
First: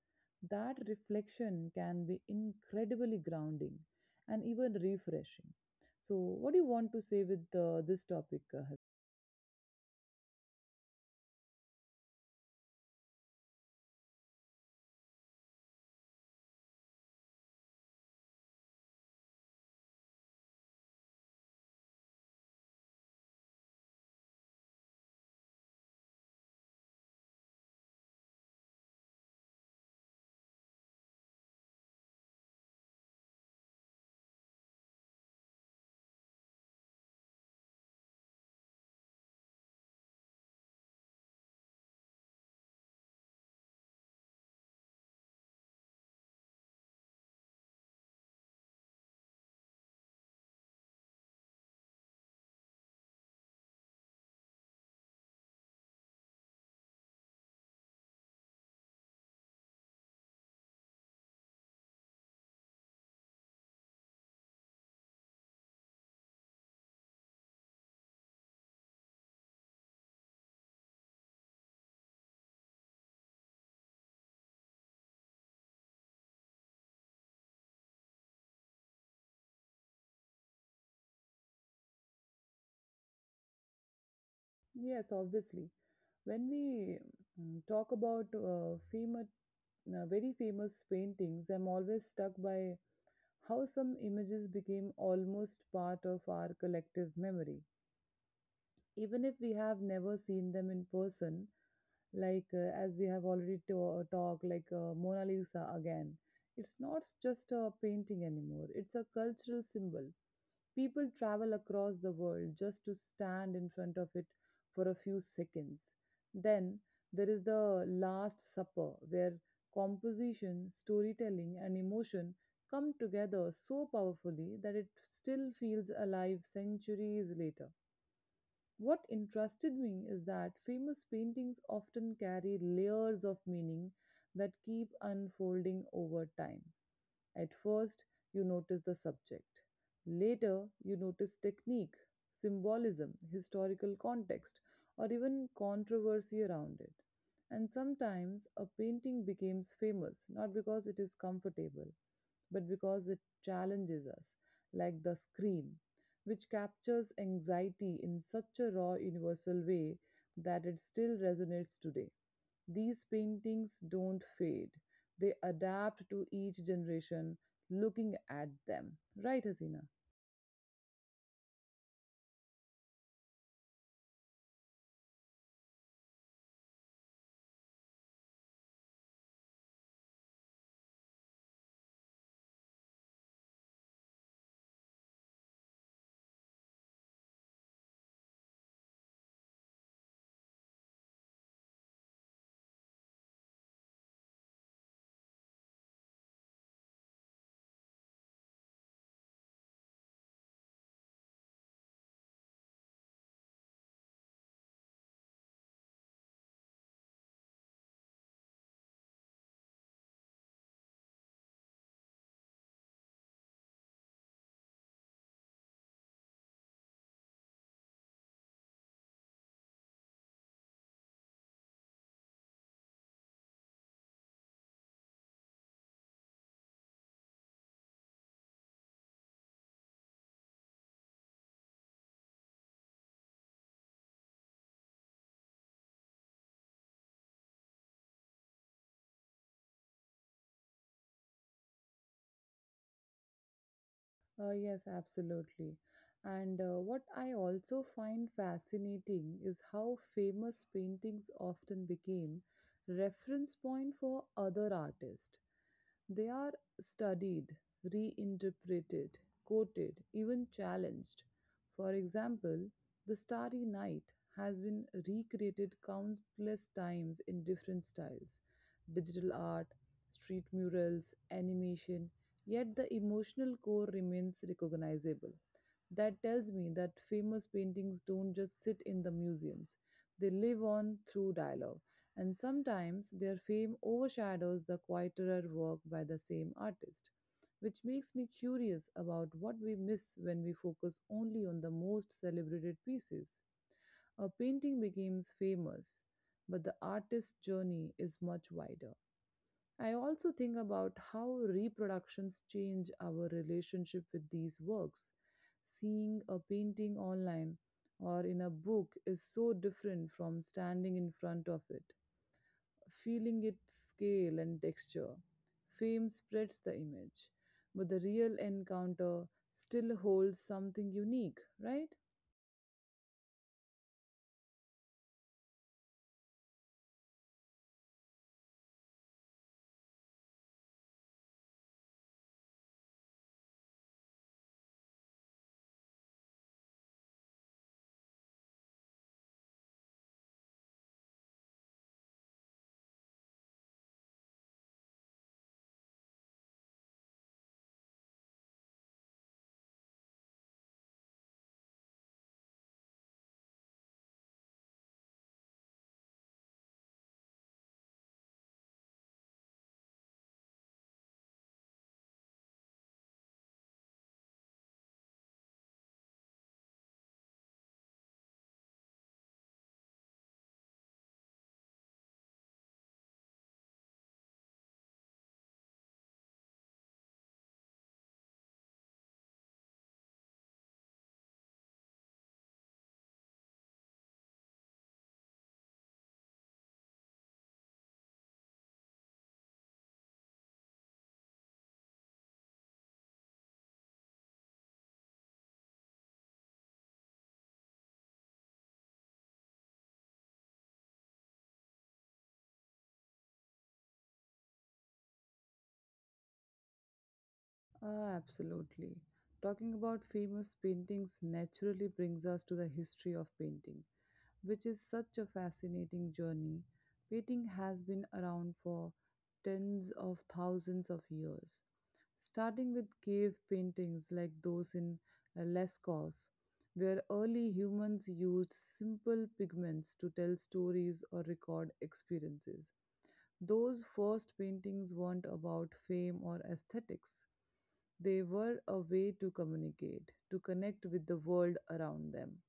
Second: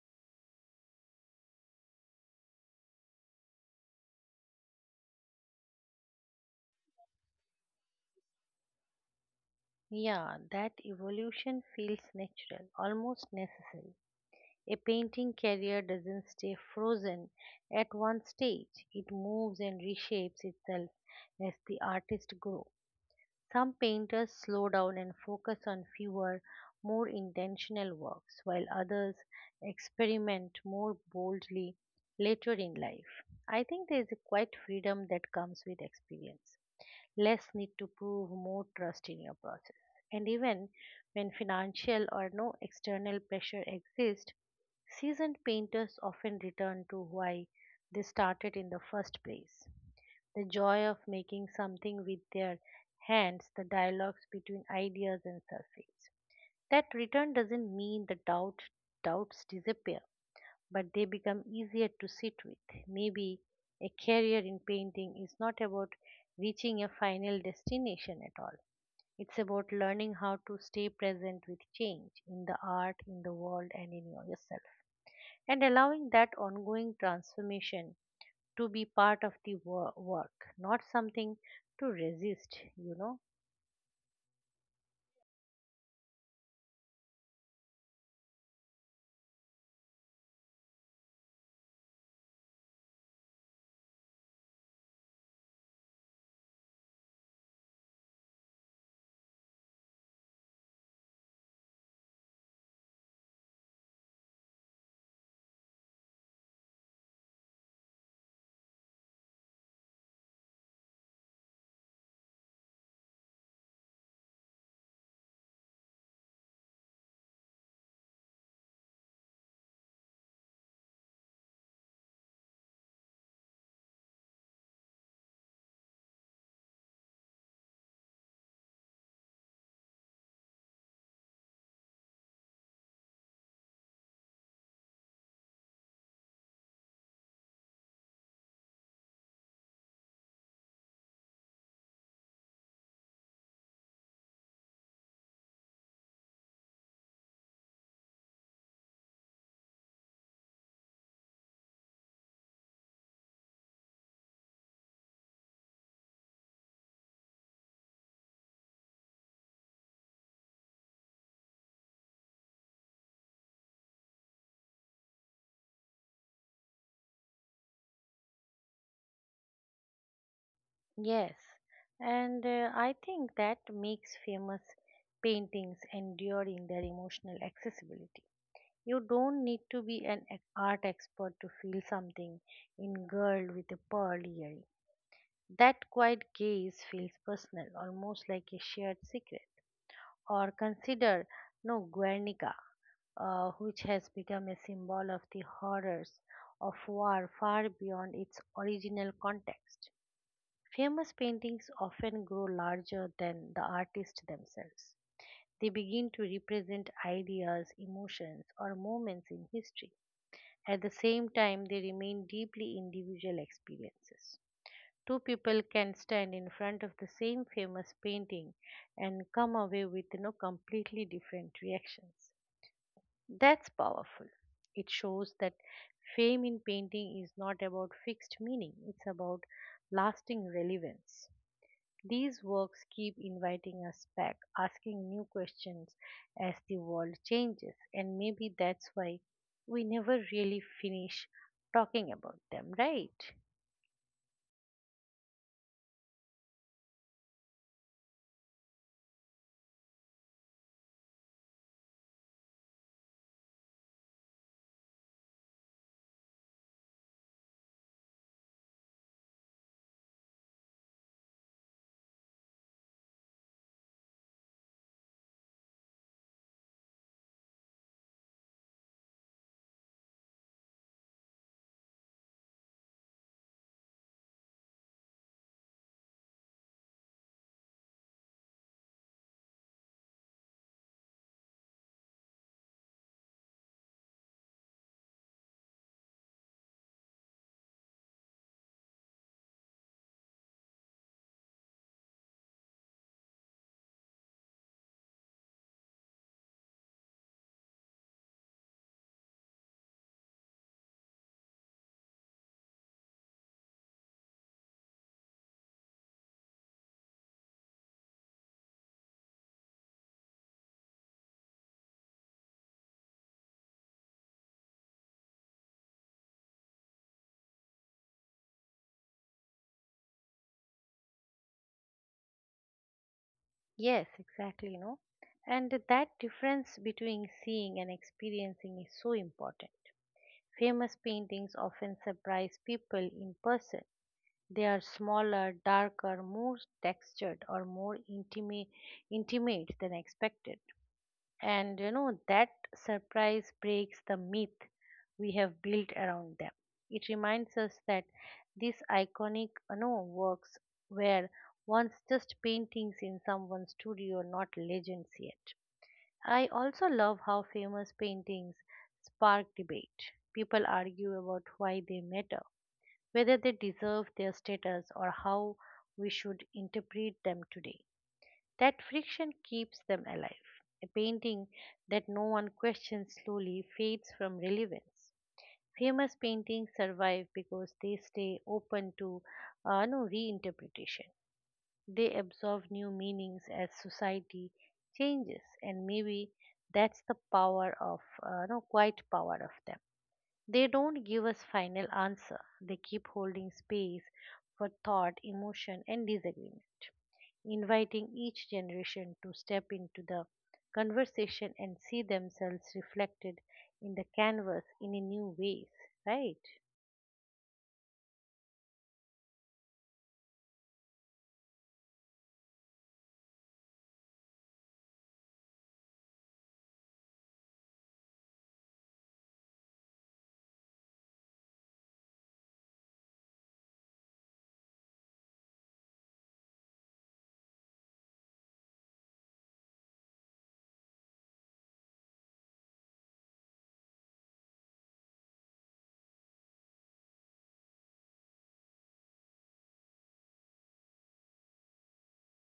That reflection can be incredibly grounding and even refreshing. So, what do you want to say with this topic, Hasna? Yeah, that evolution feels natural, almost necessary. A painting career doesn't stay frozen at one stage. It moves and reshapes itself as the artist grows. Some painters slow down and focus on fewer, more intentional works, while others experiment more boldly later in life. I think there is a quiet freedom that comes with experience, less need to prove, more trust in your process. And even when financial or no external pressure exists, seasoned painters often return to why they started in the first place, the joy of making something with their hands, the dialogues between ideas and surface. That return doesn't mean the doubts disappear, but they become easier to sit with. Maybe a career in painting is not about reaching a final destination at all. It's about learning how to stay present with change in the art, in the world, and in yourself, and allowing that ongoing transformation to be part of the work, not something to resist, you know. Yes, obviously. When we talk about female very famous paintings, I'm always stuck by how some images became almost part of our collective memory. Even if we have never seen them in person, like as we have already talked, like Mona Lisa again, it's not just a painting anymore, it's a cultural symbol. People travel across the world just to stand in front of it for a few seconds. Then there is the Last Supper, where composition, storytelling, and emotion come together so powerfully that it still feels alive centuries later. What interested me is that famous paintings often carry layers of meaning that keep unfolding over time. At first, you notice the subject. Later, you notice technique, symbolism, historical context, or even controversy around it. And sometimes a painting becomes famous not because it is comfortable, but because it challenges us, like The Scream, which captures anxiety in such a raw, universal way that it still resonates today. These paintings don't fade, they adapt to each generation looking at them. Right, Hasina? Yes, and I think that makes famous paintings endure in their emotional accessibility. You don't need to be an art expert to feel something in Girl with a Pearl Earring. That quiet gaze feels personal, almost like a shared secret. Or consider no Guernica, which has become a symbol of the horrors of war far beyond its original context. Famous paintings often grow larger than the artists themselves. They begin to represent ideas, emotions, or moments in history. At the same time, they remain deeply individual experiences. Two people can stand in front of the same famous painting and come away with completely different reactions. That's powerful. It shows that fame in painting is not about fixed meaning, it's about lasting relevance. These works keep inviting us back, asking new questions as the world changes, and maybe that's why we never really finish talking about them, right? Yes, absolutely. And what I also find fascinating is how famous paintings often became reference point for other artists. They are studied, reinterpreted, quoted, even challenged. For example, The Starry Night has been recreated countless times in different styles: digital art, street murals, animation, yet the emotional core remains recognizable. That tells me that famous paintings don't just sit in the museums, they live on through dialogue, and sometimes their fame overshadows the quieter work by the same artist, which makes me curious about what we miss when we focus only on the most celebrated pieces. A painting becomes famous, but the artist's journey is much wider. I also think about how reproductions change our relationship with these works. Seeing a painting online or in a book is so different from standing in front of it, feeling its scale and texture. Fame spreads the image, but the real encounter still holds something unique, right? Yes, exactly, you know. And that difference between seeing and experiencing is so important. Famous paintings often surprise people in person. They are smaller, darker, more textured, or more intimate, than expected. And you know, that surprise breaks the myth we have built around them. It reminds us that these iconic works were once just paintings in someone's studio, not legends yet. I also love how famous paintings spark debate. People argue about why they matter, whether they deserve their status, or how we should interpret them today. That friction keeps them alive. A painting that no one questions slowly fades from relevance. Famous paintings survive because they stay open to no reinterpretation. They absorb new meanings as society changes, and maybe that's the power of no quiet power of them. They don't give us final answer. They keep holding space for thought, emotion, and disagreement, inviting each generation to step into the conversation and see themselves reflected in the canvas in a new ways, right? Ah, absolutely. Talking about famous paintings naturally brings us to the history of painting, which is such a fascinating journey. Painting has been around for tens of thousands of years, starting with cave paintings like those in Lescos, where early humans used simple pigments to tell stories or record experiences. Those first paintings weren't about fame or aesthetics. They were a way to communicate, to connect with the world around them.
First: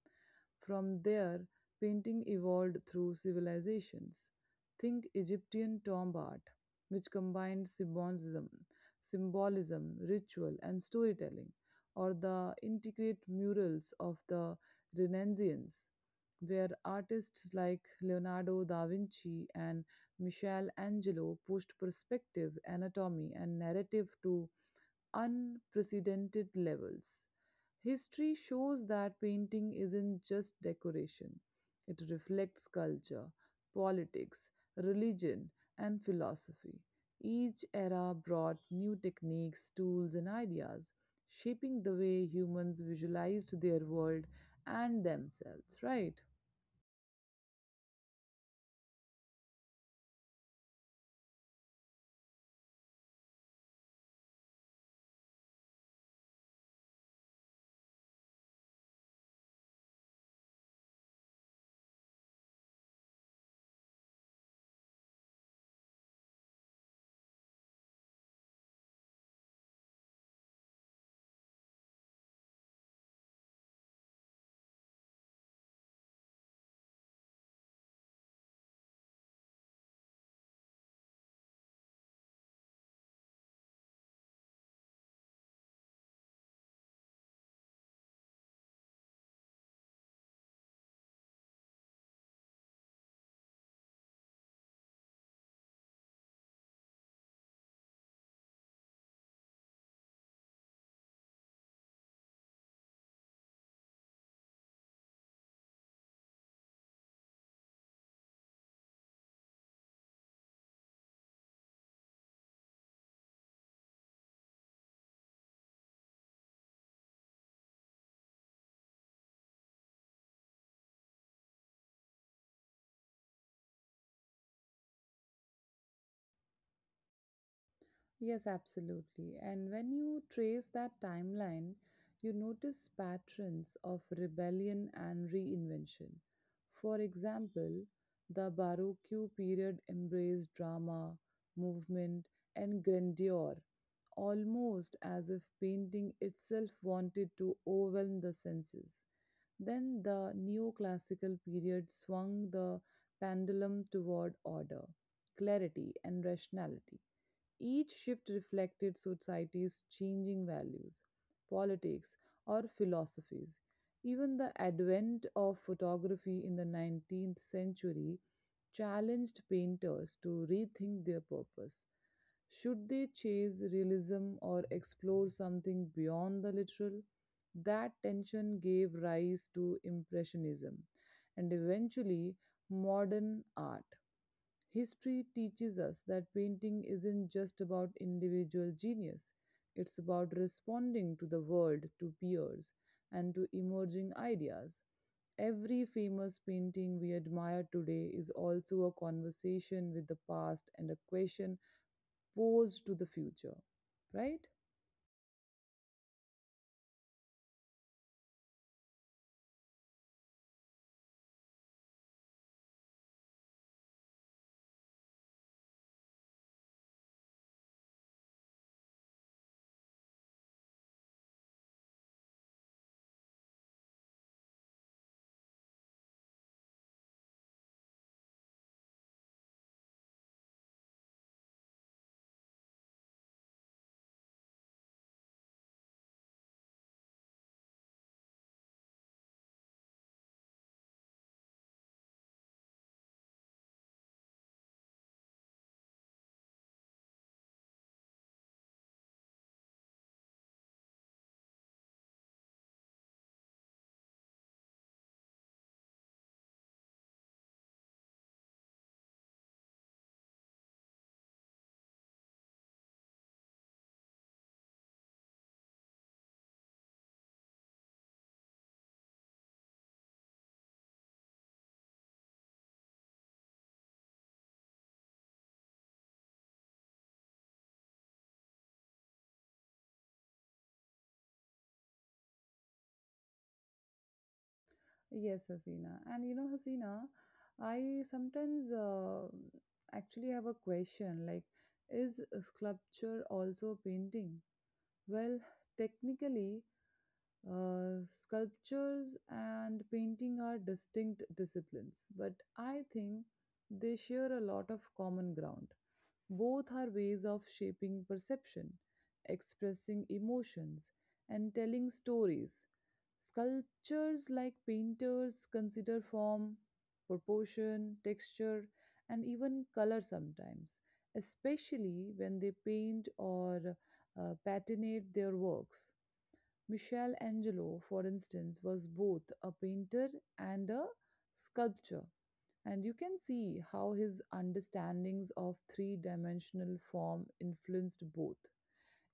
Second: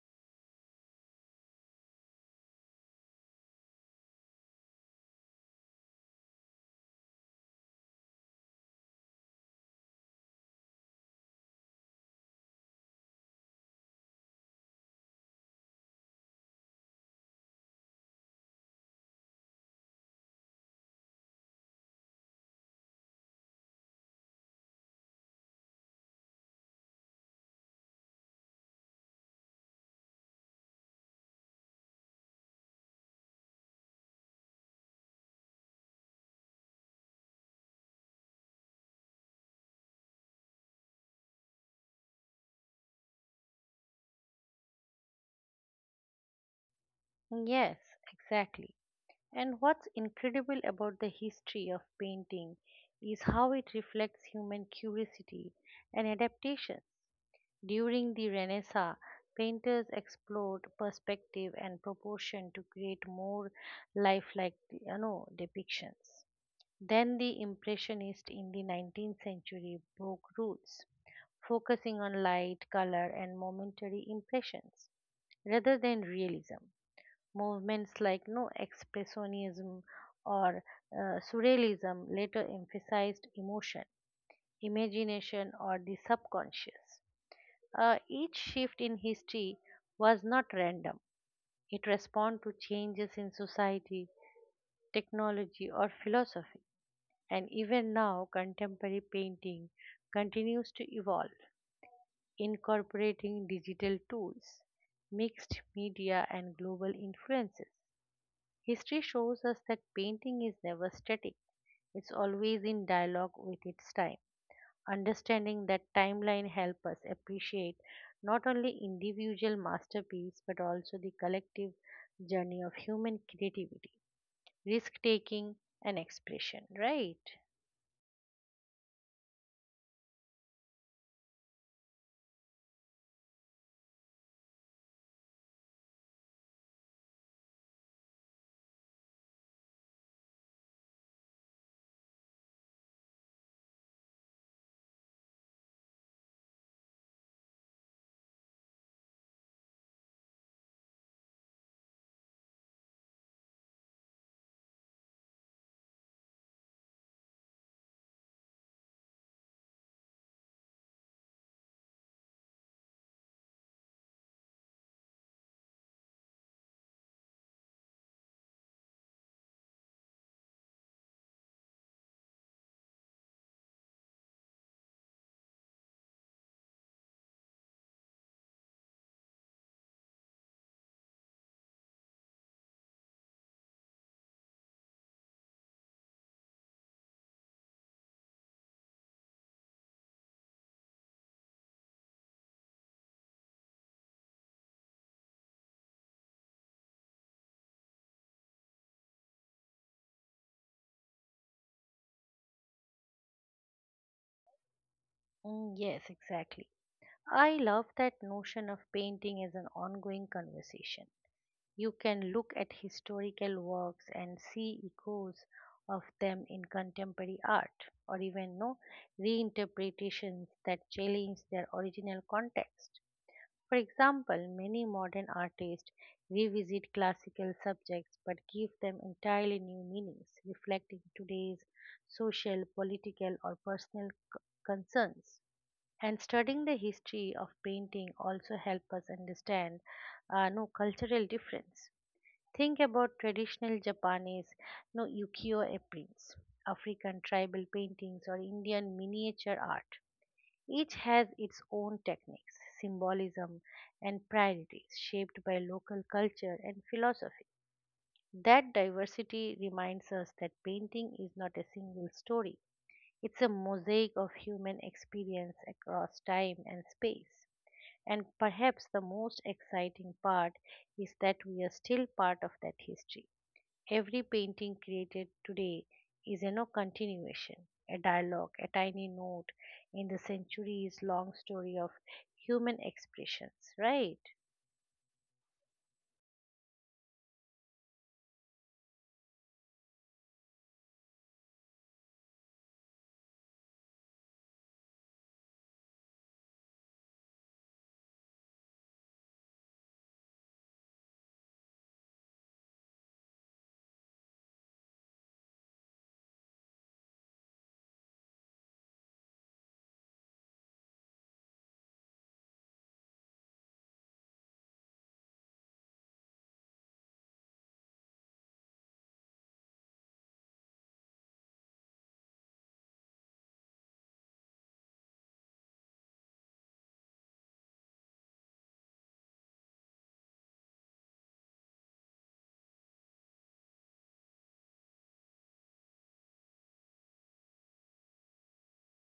From there, painting evolved through civilizations. Think Egyptian tomb art, which combined symbolism, symbolism, ritual, and storytelling, or the intricate murals of the Renaissance, where artists like Leonardo da Vinci and Michelangelo pushed perspective, anatomy, and narrative to unprecedented levels. History shows that painting isn't just decoration, it reflects culture, politics, religion, and philosophy. Each era brought new techniques, tools, and ideas, shaping the way humans visualized their world and themselves, right? Yes, exactly. And what's incredible about the history of painting is how it reflects human curiosity and adaptation. During the Renaissance, painters explored perspective and proportion to create more lifelike, depictions. Then the Impressionists in the 19th century broke rules, focusing on light, color, and momentary impressions rather than realism. Movements like no expressionism or surrealism later emphasized emotion, imagination, or the subconscious. Each shift in history was not random; it responded to changes in society, technology, or philosophy. And even now contemporary painting continues to evolve, incorporating digital tools, mixed media, and global influences. History shows us that painting is never static, it's always in dialogue with its time. Understanding that timeline helps us appreciate not only individual masterpiece but also the collective journey of human creativity, risk taking, and expression, right? Yes, absolutely. And when you trace that timeline, you notice patterns of rebellion and reinvention. For example, the Baroque period embraced drama, movement, and grandeur, almost as if painting itself wanted to overwhelm the senses. Then the neoclassical period swung the pendulum toward order, clarity, and rationality. Each shift reflected society's changing values, politics, or philosophies. Even the advent of photography in the 19th century challenged painters to rethink their purpose. Should they chase realism or explore something beyond the literal? That tension gave rise to Impressionism and eventually modern art. History teaches us that painting isn't just about individual genius, it's about responding to the world, to peers, and to emerging ideas. Every famous painting we admire today is also a conversation with the past and a question exposed to the future, right? Mm, yes, exactly. I love that notion of painting as an ongoing conversation. You can look at historical works and see echoes of them in contemporary art, or even no reinterpretations that challenge their original context. For example, many modern artists revisit classical subjects but give them entirely new meanings, reflecting today's social, political, or personal concerns. And studying the history of painting also help us understand no cultural difference. Think about traditional japanese no ukiyo e prints, african tribal paintings, or indian miniature art. Each has its own techniques, symbolism, and priorities shaped by local culture and philosophy. That diversity reminds us that painting is not a single story, it's a mosaic of human experience across time and space, and perhaps the most exciting part is that we are still part of that history. Every painting created today is a continuation, a dialogue, a tiny note in the centuries long story of human expressions, right? Yes, Hasina. And you know, Hasina, I sometimes actually have a question like, is a sculpture also painting? Well, technically, sculptures and painting are distinct disciplines, but I think they share a lot of common ground. Both are ways of shaping perception, expressing emotions, and telling stories. Sculptures, like painters, consider form, proportion, texture, and even color sometimes, especially when they paint or patinate their works. Michelangelo, for instance, was both a painter and a sculptor, and you can see how his understandings of three dimensional form influenced both.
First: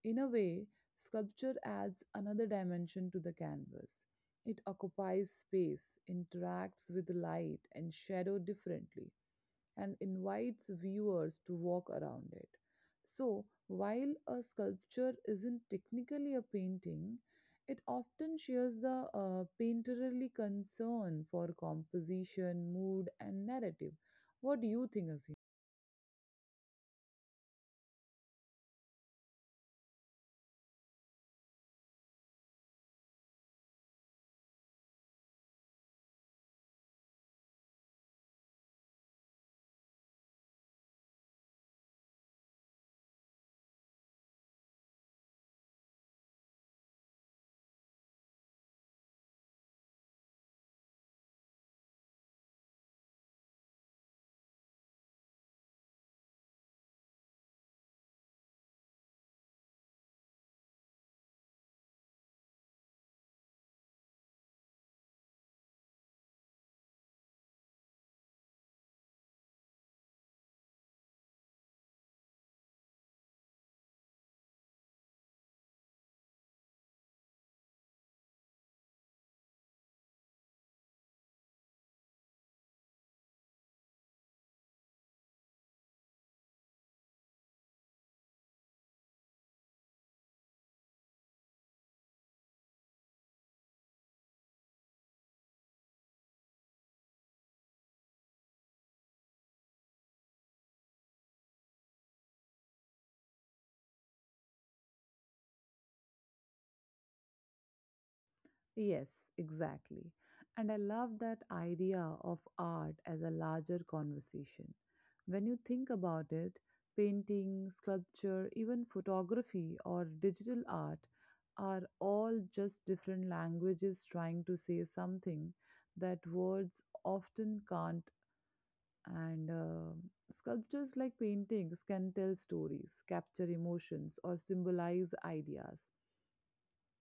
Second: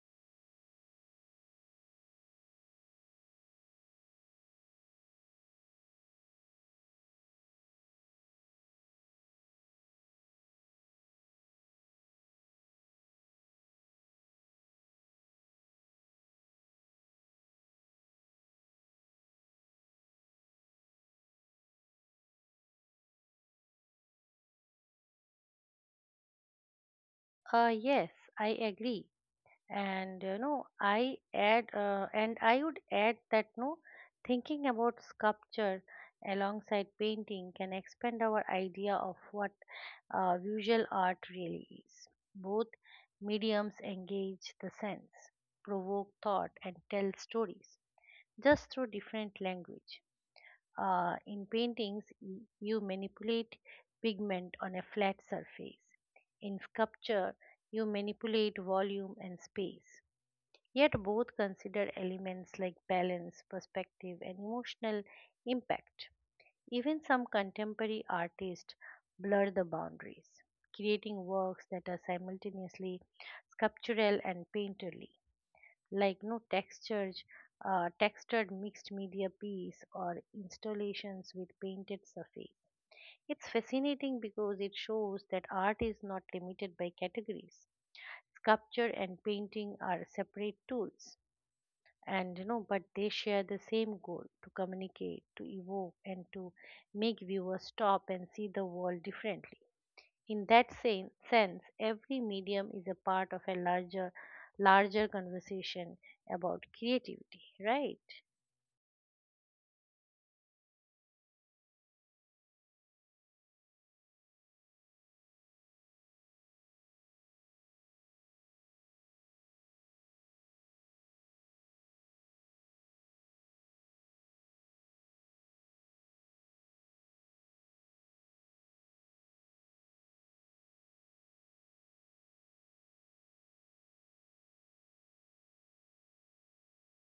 In a way, sculpture adds another dimension to the canvas. It occupies space, interacts with light and shadow differently, and invites viewers to walk around it. So, while a sculpture isn't technically a painting, it often shares the painterly concern for composition, mood, and narrative. What do you think, Asim? Yes, I agree. And I would add that no thinking about sculpture alongside painting can expand our idea of what visual art really is. Both mediums engage the sense, provoke thought, and tell stories just through different language. In paintings you manipulate pigment on a flat surface. In sculpture you manipulate volume and space. Yet both consider elements like balance, perspective, and emotional impact. Even some contemporary artists blur the boundaries, creating works that are simultaneously sculptural and painterly, like no textured, textured mixed media piece or installations with painted surface. It's fascinating because it shows that art is not limited by categories. Sculpture and painting are separate tools, and you know, but they share the same goal: to communicate, to evoke, and to make viewers stop and see the world differently. In that same sense, every medium is a part of a larger conversation about creativity, right? Yes, exactly. And I love that idea of art as a larger conversation. When you think about it, painting, sculpture, even photography or digital art are all just different languages trying to say something that words often can't. And sculptures like paintings can tell stories, capture emotions, or symbolize ideas.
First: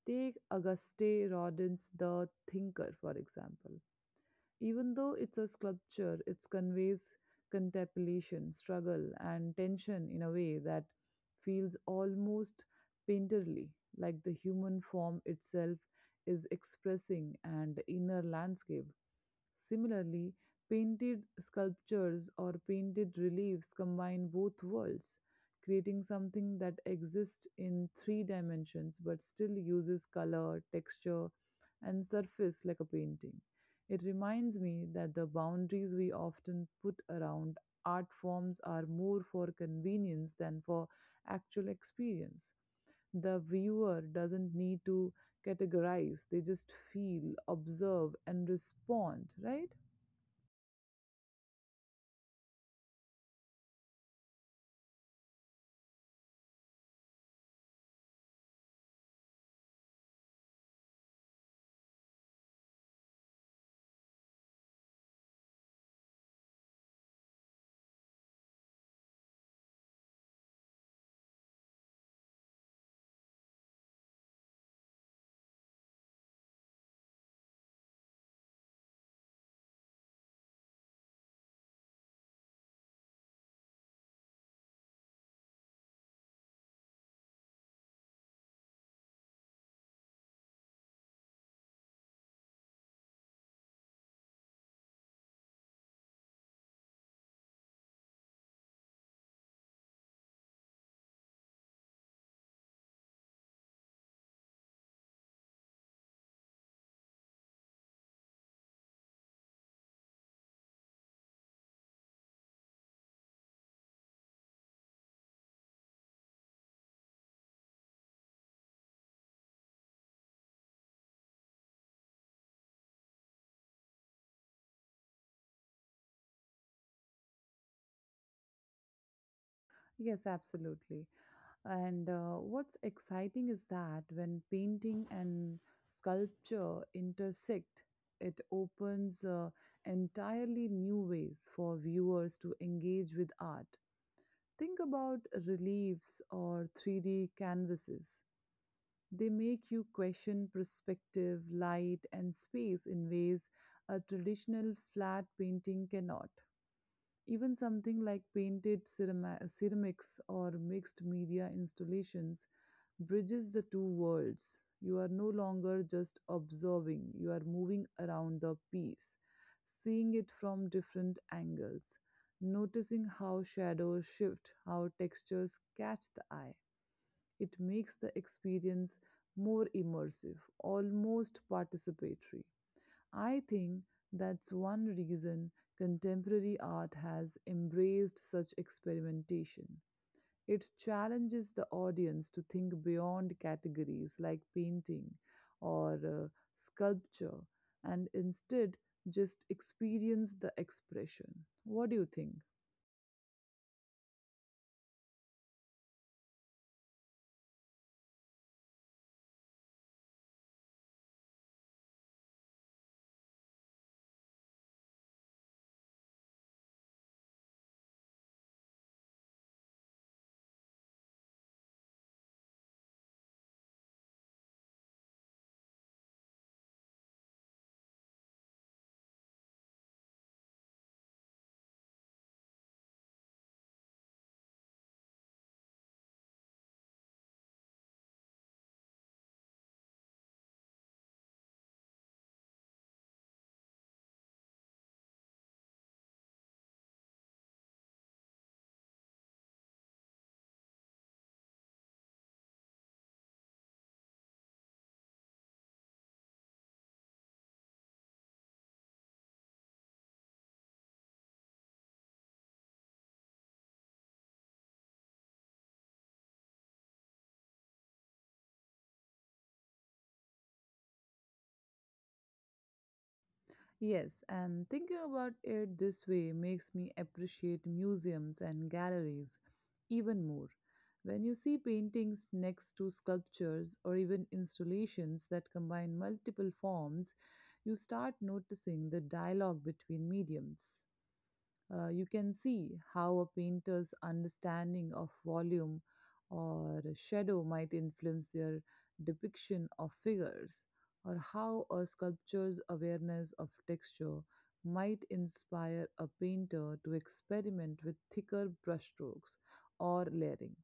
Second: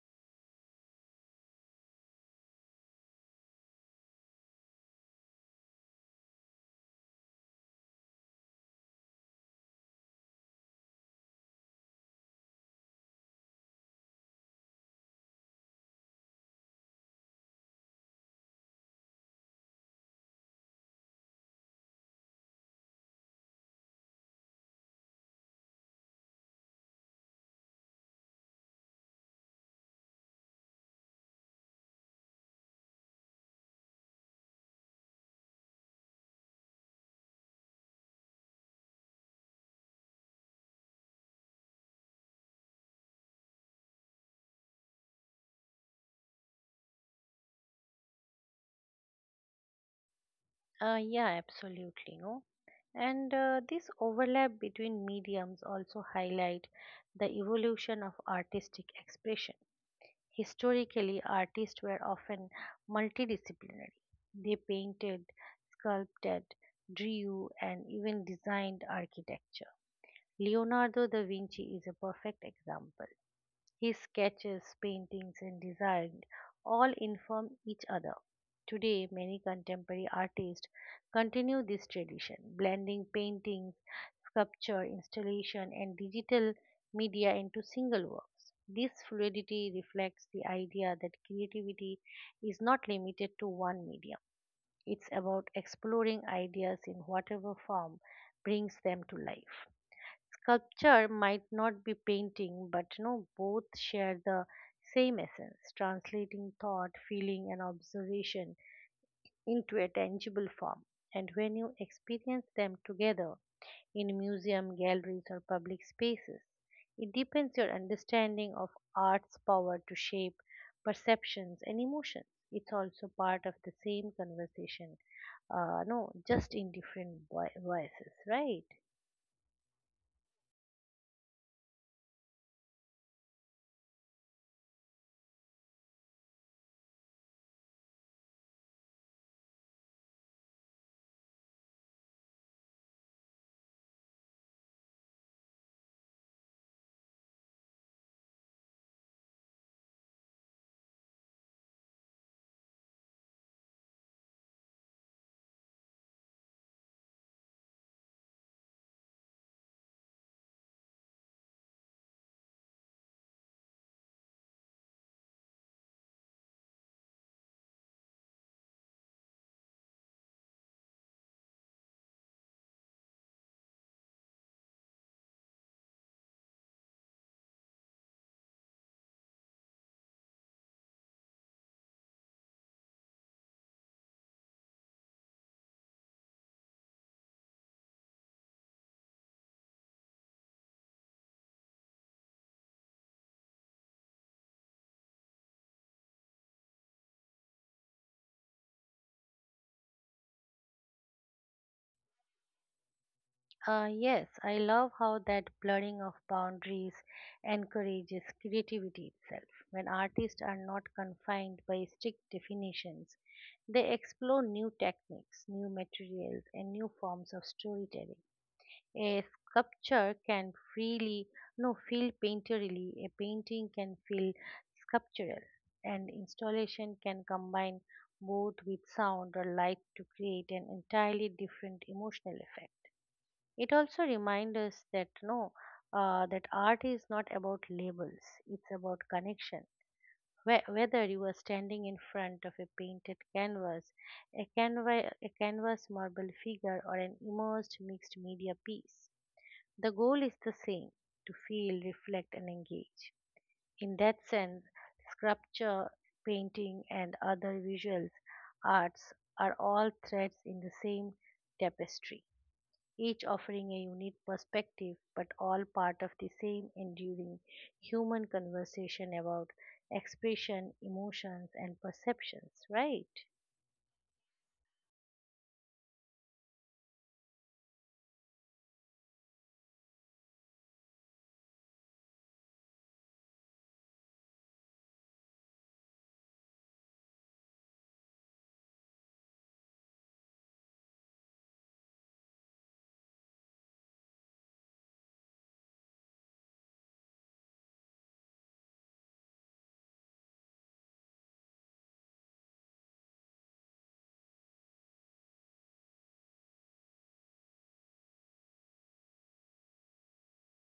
Take Auguste Rodin's The Thinker, for example. Even though it's a sculpture, it conveys contemplation, struggle, and tension in a way that feels almost painterly, like the human form itself is expressing an inner landscape. Similarly, painted sculptures or painted reliefs combine both worlds, creating something that exists in three dimensions but still uses color, texture, and surface like a painting. It reminds me that the boundaries we often put around art forms are more for convenience than for actual experience. The viewer doesn't need to categorize. They just feel, observe, and respond, right? Yeah, absolutely. No, and this overlap between mediums also highlight the evolution of artistic expression. Historically, artists were often multidisciplinary. They painted, sculpted, drew, and even designed architecture. Leonardo da Vinci is a perfect example. His sketches, paintings, and design all inform each other. Today, many contemporary artists continue this tradition, blending paintings, sculpture, installation, and digital media into single works. This fluidity reflects the idea that creativity is not limited to one medium. It's about exploring ideas in whatever form brings them to life. Sculpture might not be painting, but you know, both share the same essence, translating thought, feeling, and observation into a tangible form. And when you experience them together in museum, galleries, or public spaces, it deepens your understanding of art's power to shape perceptions and emotions. It's also part of the same conversation, no, just in different voices, right? Yes, absolutely. And what's exciting is that when painting and sculpture intersect, it opens entirely new ways for viewers to engage with art. Think about reliefs or 3D canvases. They make you question perspective, light, and space in ways a traditional flat painting cannot. Even something like ceramics or mixed media installations bridges the two worlds. You are no longer just observing, you are moving around the piece, seeing it from different angles, noticing how shadows shift, how textures catch the eye. It makes the experience more immersive, almost participatory. I think that's one reason contemporary art has embraced such experimentation. It challenges the audience to think beyond categories like painting or sculpture, and instead just experience the expression. What do you think? Yes, I love how that blurring of boundaries encourages creativity itself. When artists are not confined by strict definitions, they explore new techniques, new materials, and new forms of storytelling. A sculpture can freely, no, feel painterly, a painting can feel sculptural, and installation can combine both with sound or light to create an entirely different emotional effect. It also reminds us that no, that art is not about labels; it's about connection. Whether you are standing in front of a painted canvas, a, a canvas marble figure, or an immersed mixed media piece, the goal is the same: to feel, reflect, and engage. In that sense, sculpture, painting, and other visual arts are all threads in the same tapestry, each offering a unique perspective but all part of the same enduring human conversation about expression, emotions, and perceptions, right? Yes, and thinking about it this way makes me appreciate museums and galleries even more. When you see paintings next to sculptures or even installations that combine multiple forms, you start noticing the dialogue between mediums. You can see how a painter's understanding of volume or shadow might influence their depiction of figures, or how a sculptor's awareness of texture might inspire a painter to experiment with thicker brushstrokes or layering.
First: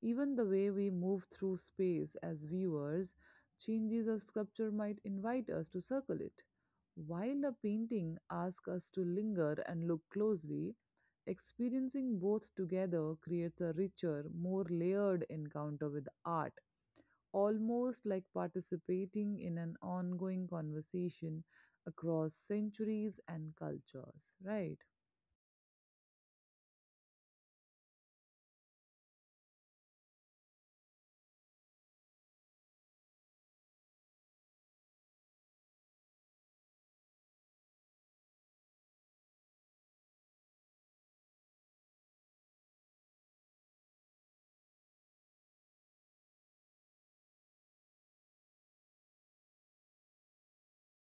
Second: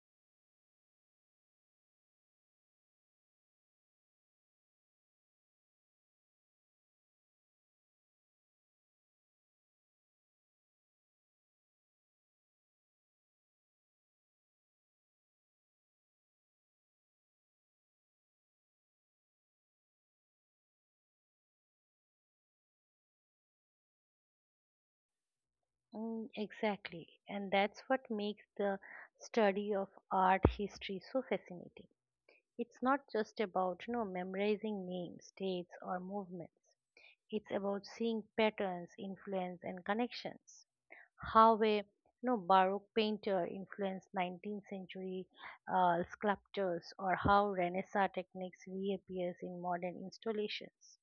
Even the way we move through space as viewers changes. A sculpture might invite us to circle it, while a painting asks us to linger and look closely. Experiencing both together creates a richer, more layered encounter with art, almost like participating in an ongoing conversation across centuries and cultures, right? Mm, exactly. And that's what makes the study of art history so fascinating. It's not just about, you know, memorizing names, dates, or movements. It's about seeing patterns, influence, and connections. How a you know, Baroque painter influenced 19th century sculptors, or how Renaissance techniques reappears in modern installations.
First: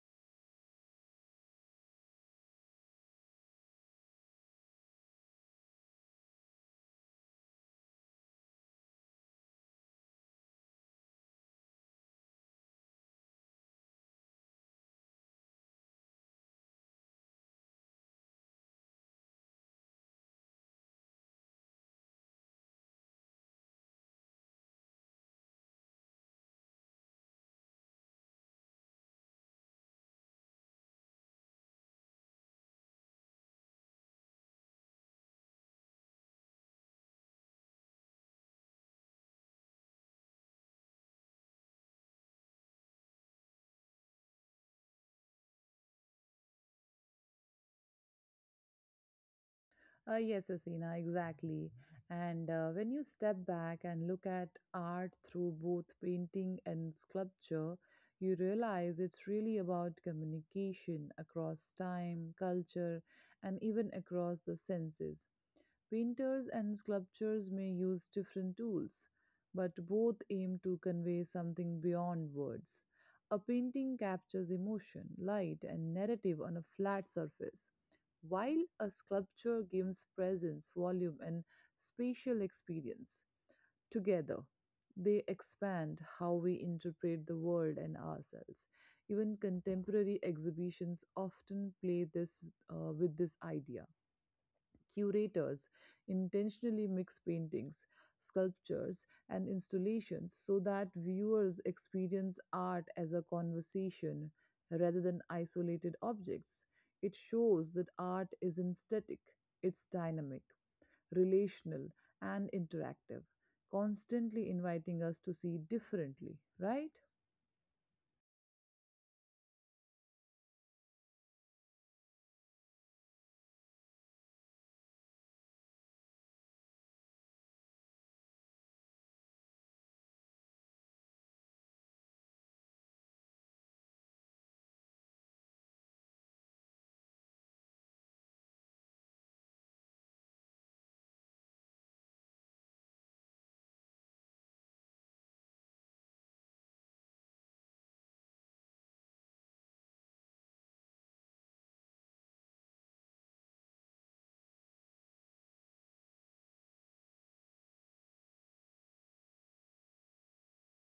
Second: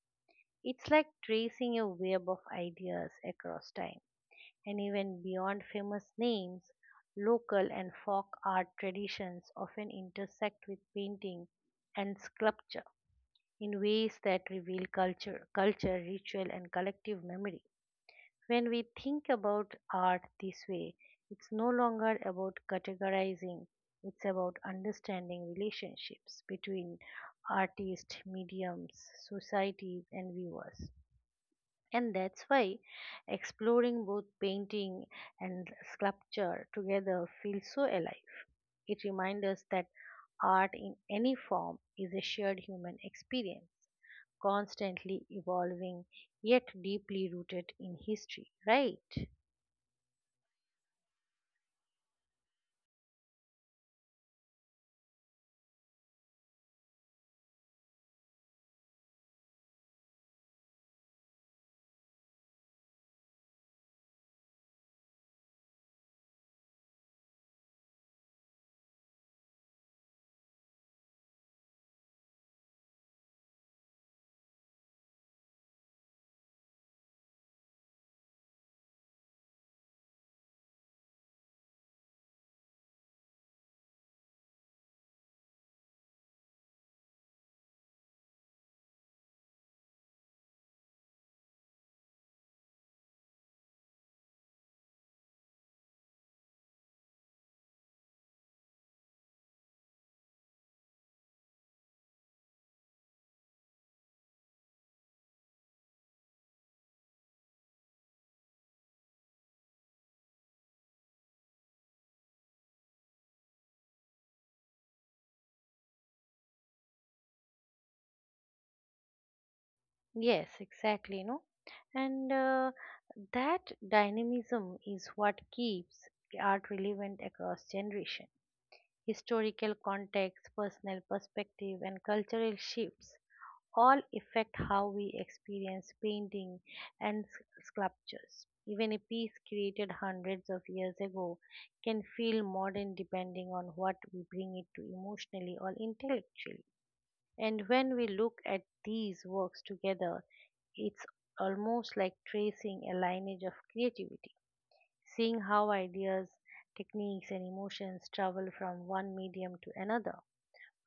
It's like tracing a web of ideas across time. And even beyond famous names, local and folk art traditions often intersect with painting and sculpture in ways that reveal culture, ritual, and collective memory. When we think about art this way, it's no longer about categorizing, it's about understanding relationships between artists, mediums, societies, and viewers. And that's why exploring both painting and sculpture together feels so alive. It reminds us that art in any form is a shared human experience, constantly evolving yet deeply rooted in history, right? Yes, Asina, exactly. And when you step back and look at art through both painting and sculpture, you realize it's really about communication across time, culture, and even across the senses. Painters and sculptors may use different tools, but both aim to convey something beyond words. A painting captures emotion, light, and narrative on a flat surface, while a sculpture gives presence, volume, and spatial experience. Together, they expand how we interpret the world and ourselves. Even contemporary exhibitions often play this with this idea. Curators intentionally mix paintings, sculptures, and installations so that viewers experience art as a conversation rather than isolated objects. It shows that art isn't static, it's dynamic, relational, and interactive, constantly inviting us to see differently, right? Yes, exactly, no? And that dynamism is what keeps art relevant across generations. Historical context, personal perspective, and cultural shifts all affect how we experience painting and sculptures. Even a piece created hundreds of years ago can feel modern depending on what we bring it to emotionally or intellectually. And when we look at these works together, it's almost like tracing a lineage of creativity, seeing how ideas, techniques, and emotions travel from one medium to another,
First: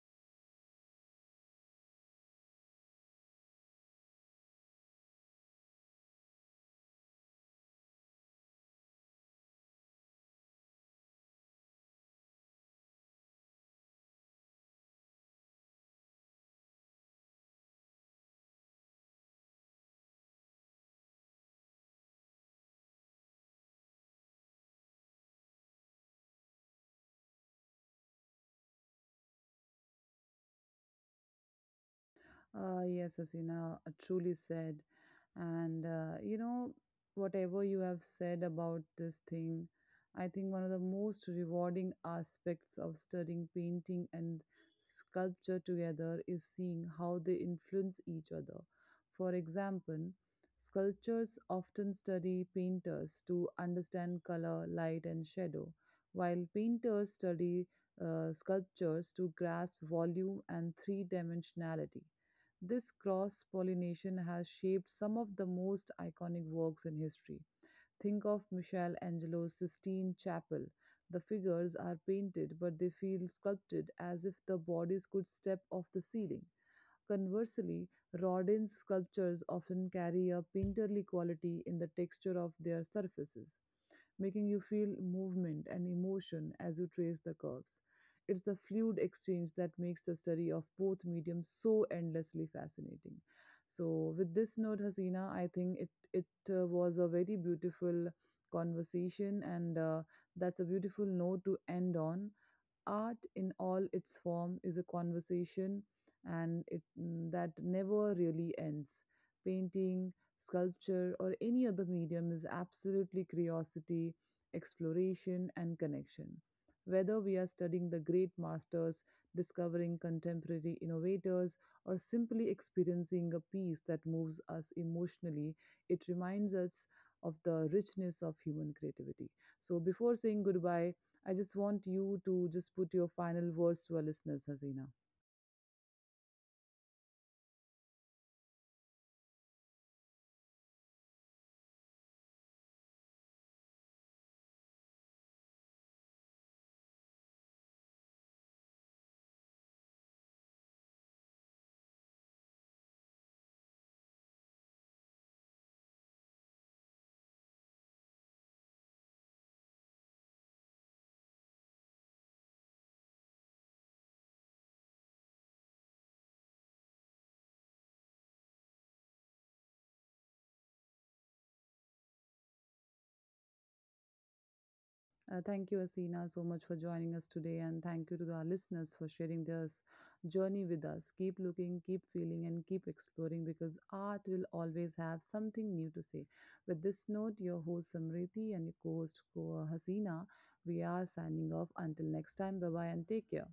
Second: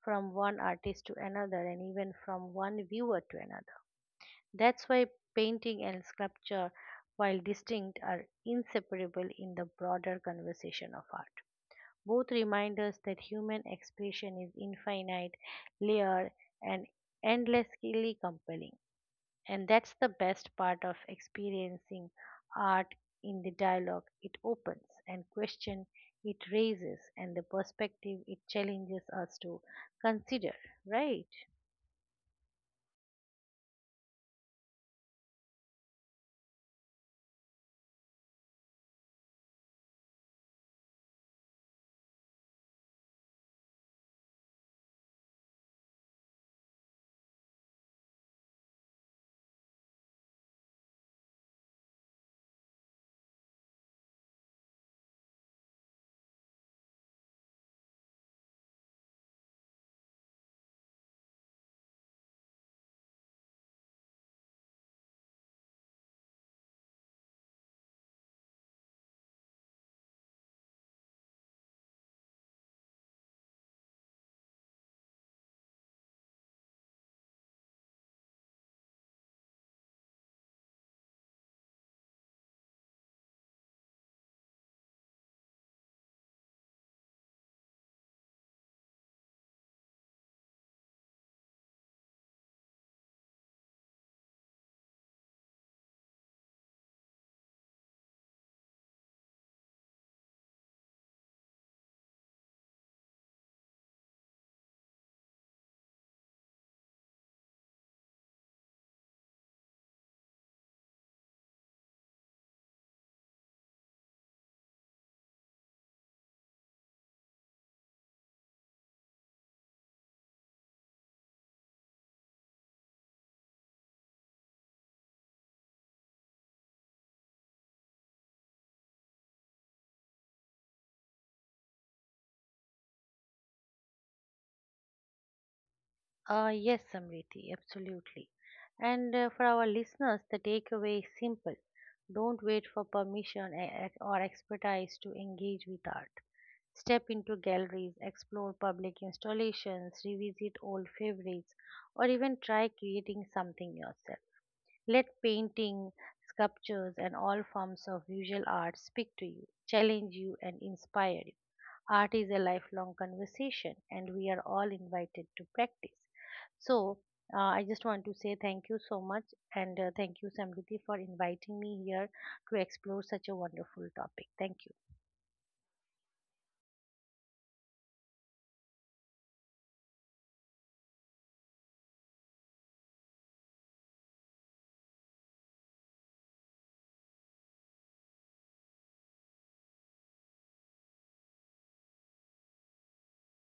from one artist to another, and even from one viewer to another. That's why painting and sculpture, while distinct, are inseparable in the broader conversation of art. Both remind us that human expression is infinite, layered, and endlessly compelling. And that's the best part of experiencing art, in the dialogue it opens and question it raises and the perspective it challenges us to consider, right? Yes, Asina, truly said. And you know, whatever you have said about this thing, I think one of the most rewarding aspects of studying painting and sculpture together is seeing how they influence each other. For example, sculptors often study painters to understand color, light, and shadow, while painters study sculptures to grasp volume and three dimensionality. This cross pollination has shaped some of the most iconic works in history. Think of Michelangelo's Sistine Chapel. The figures are painted, but they feel sculpted, as if the bodies could step off the ceiling. Conversely, Rodin's sculptures often carry a painterly quality in the texture of their surfaces, making you feel movement and emotion as you trace the curves. It's the fluid exchange that makes the study of both mediums so endlessly fascinating. So, with this note, Hasina, I think it was a very beautiful conversation, and that's a beautiful note to end on. Art in all its form is a conversation, and it that never really ends. Painting, sculpture, or any other medium is absolutely curiosity, exploration, and connection. Whether we are studying the great masters, discovering contemporary innovators, or simply experiencing a piece that moves us emotionally, it reminds us of the richness of human creativity. So, before saying goodbye, I just want you to just put your final words to our listeners, Hasina. Yes, Samriti, absolutely. And for our listeners, the takeaway is simple. Don't wait for permission or expertise to engage with art. Step into galleries, explore public installations, revisit old favorites, or even try creating something yourself. Let painting, sculptures, and all forms of visual art speak to you, challenge you, and inspire you. Art is a lifelong conversation, and we are all invited to practice. So, I just want to say thank you so much, and thank you, Samriti, for inviting me here to explore such a wonderful topic. Thank you. Thank you, Asina, so much for joining us today. And thank you to our listeners for sharing their journey with us. Keep looking, keep feeling, and keep exploring, because art will always have something new to say. With this note, your host Samriti and your co host Hasina, we are signing off. Until next time, bye bye and take care.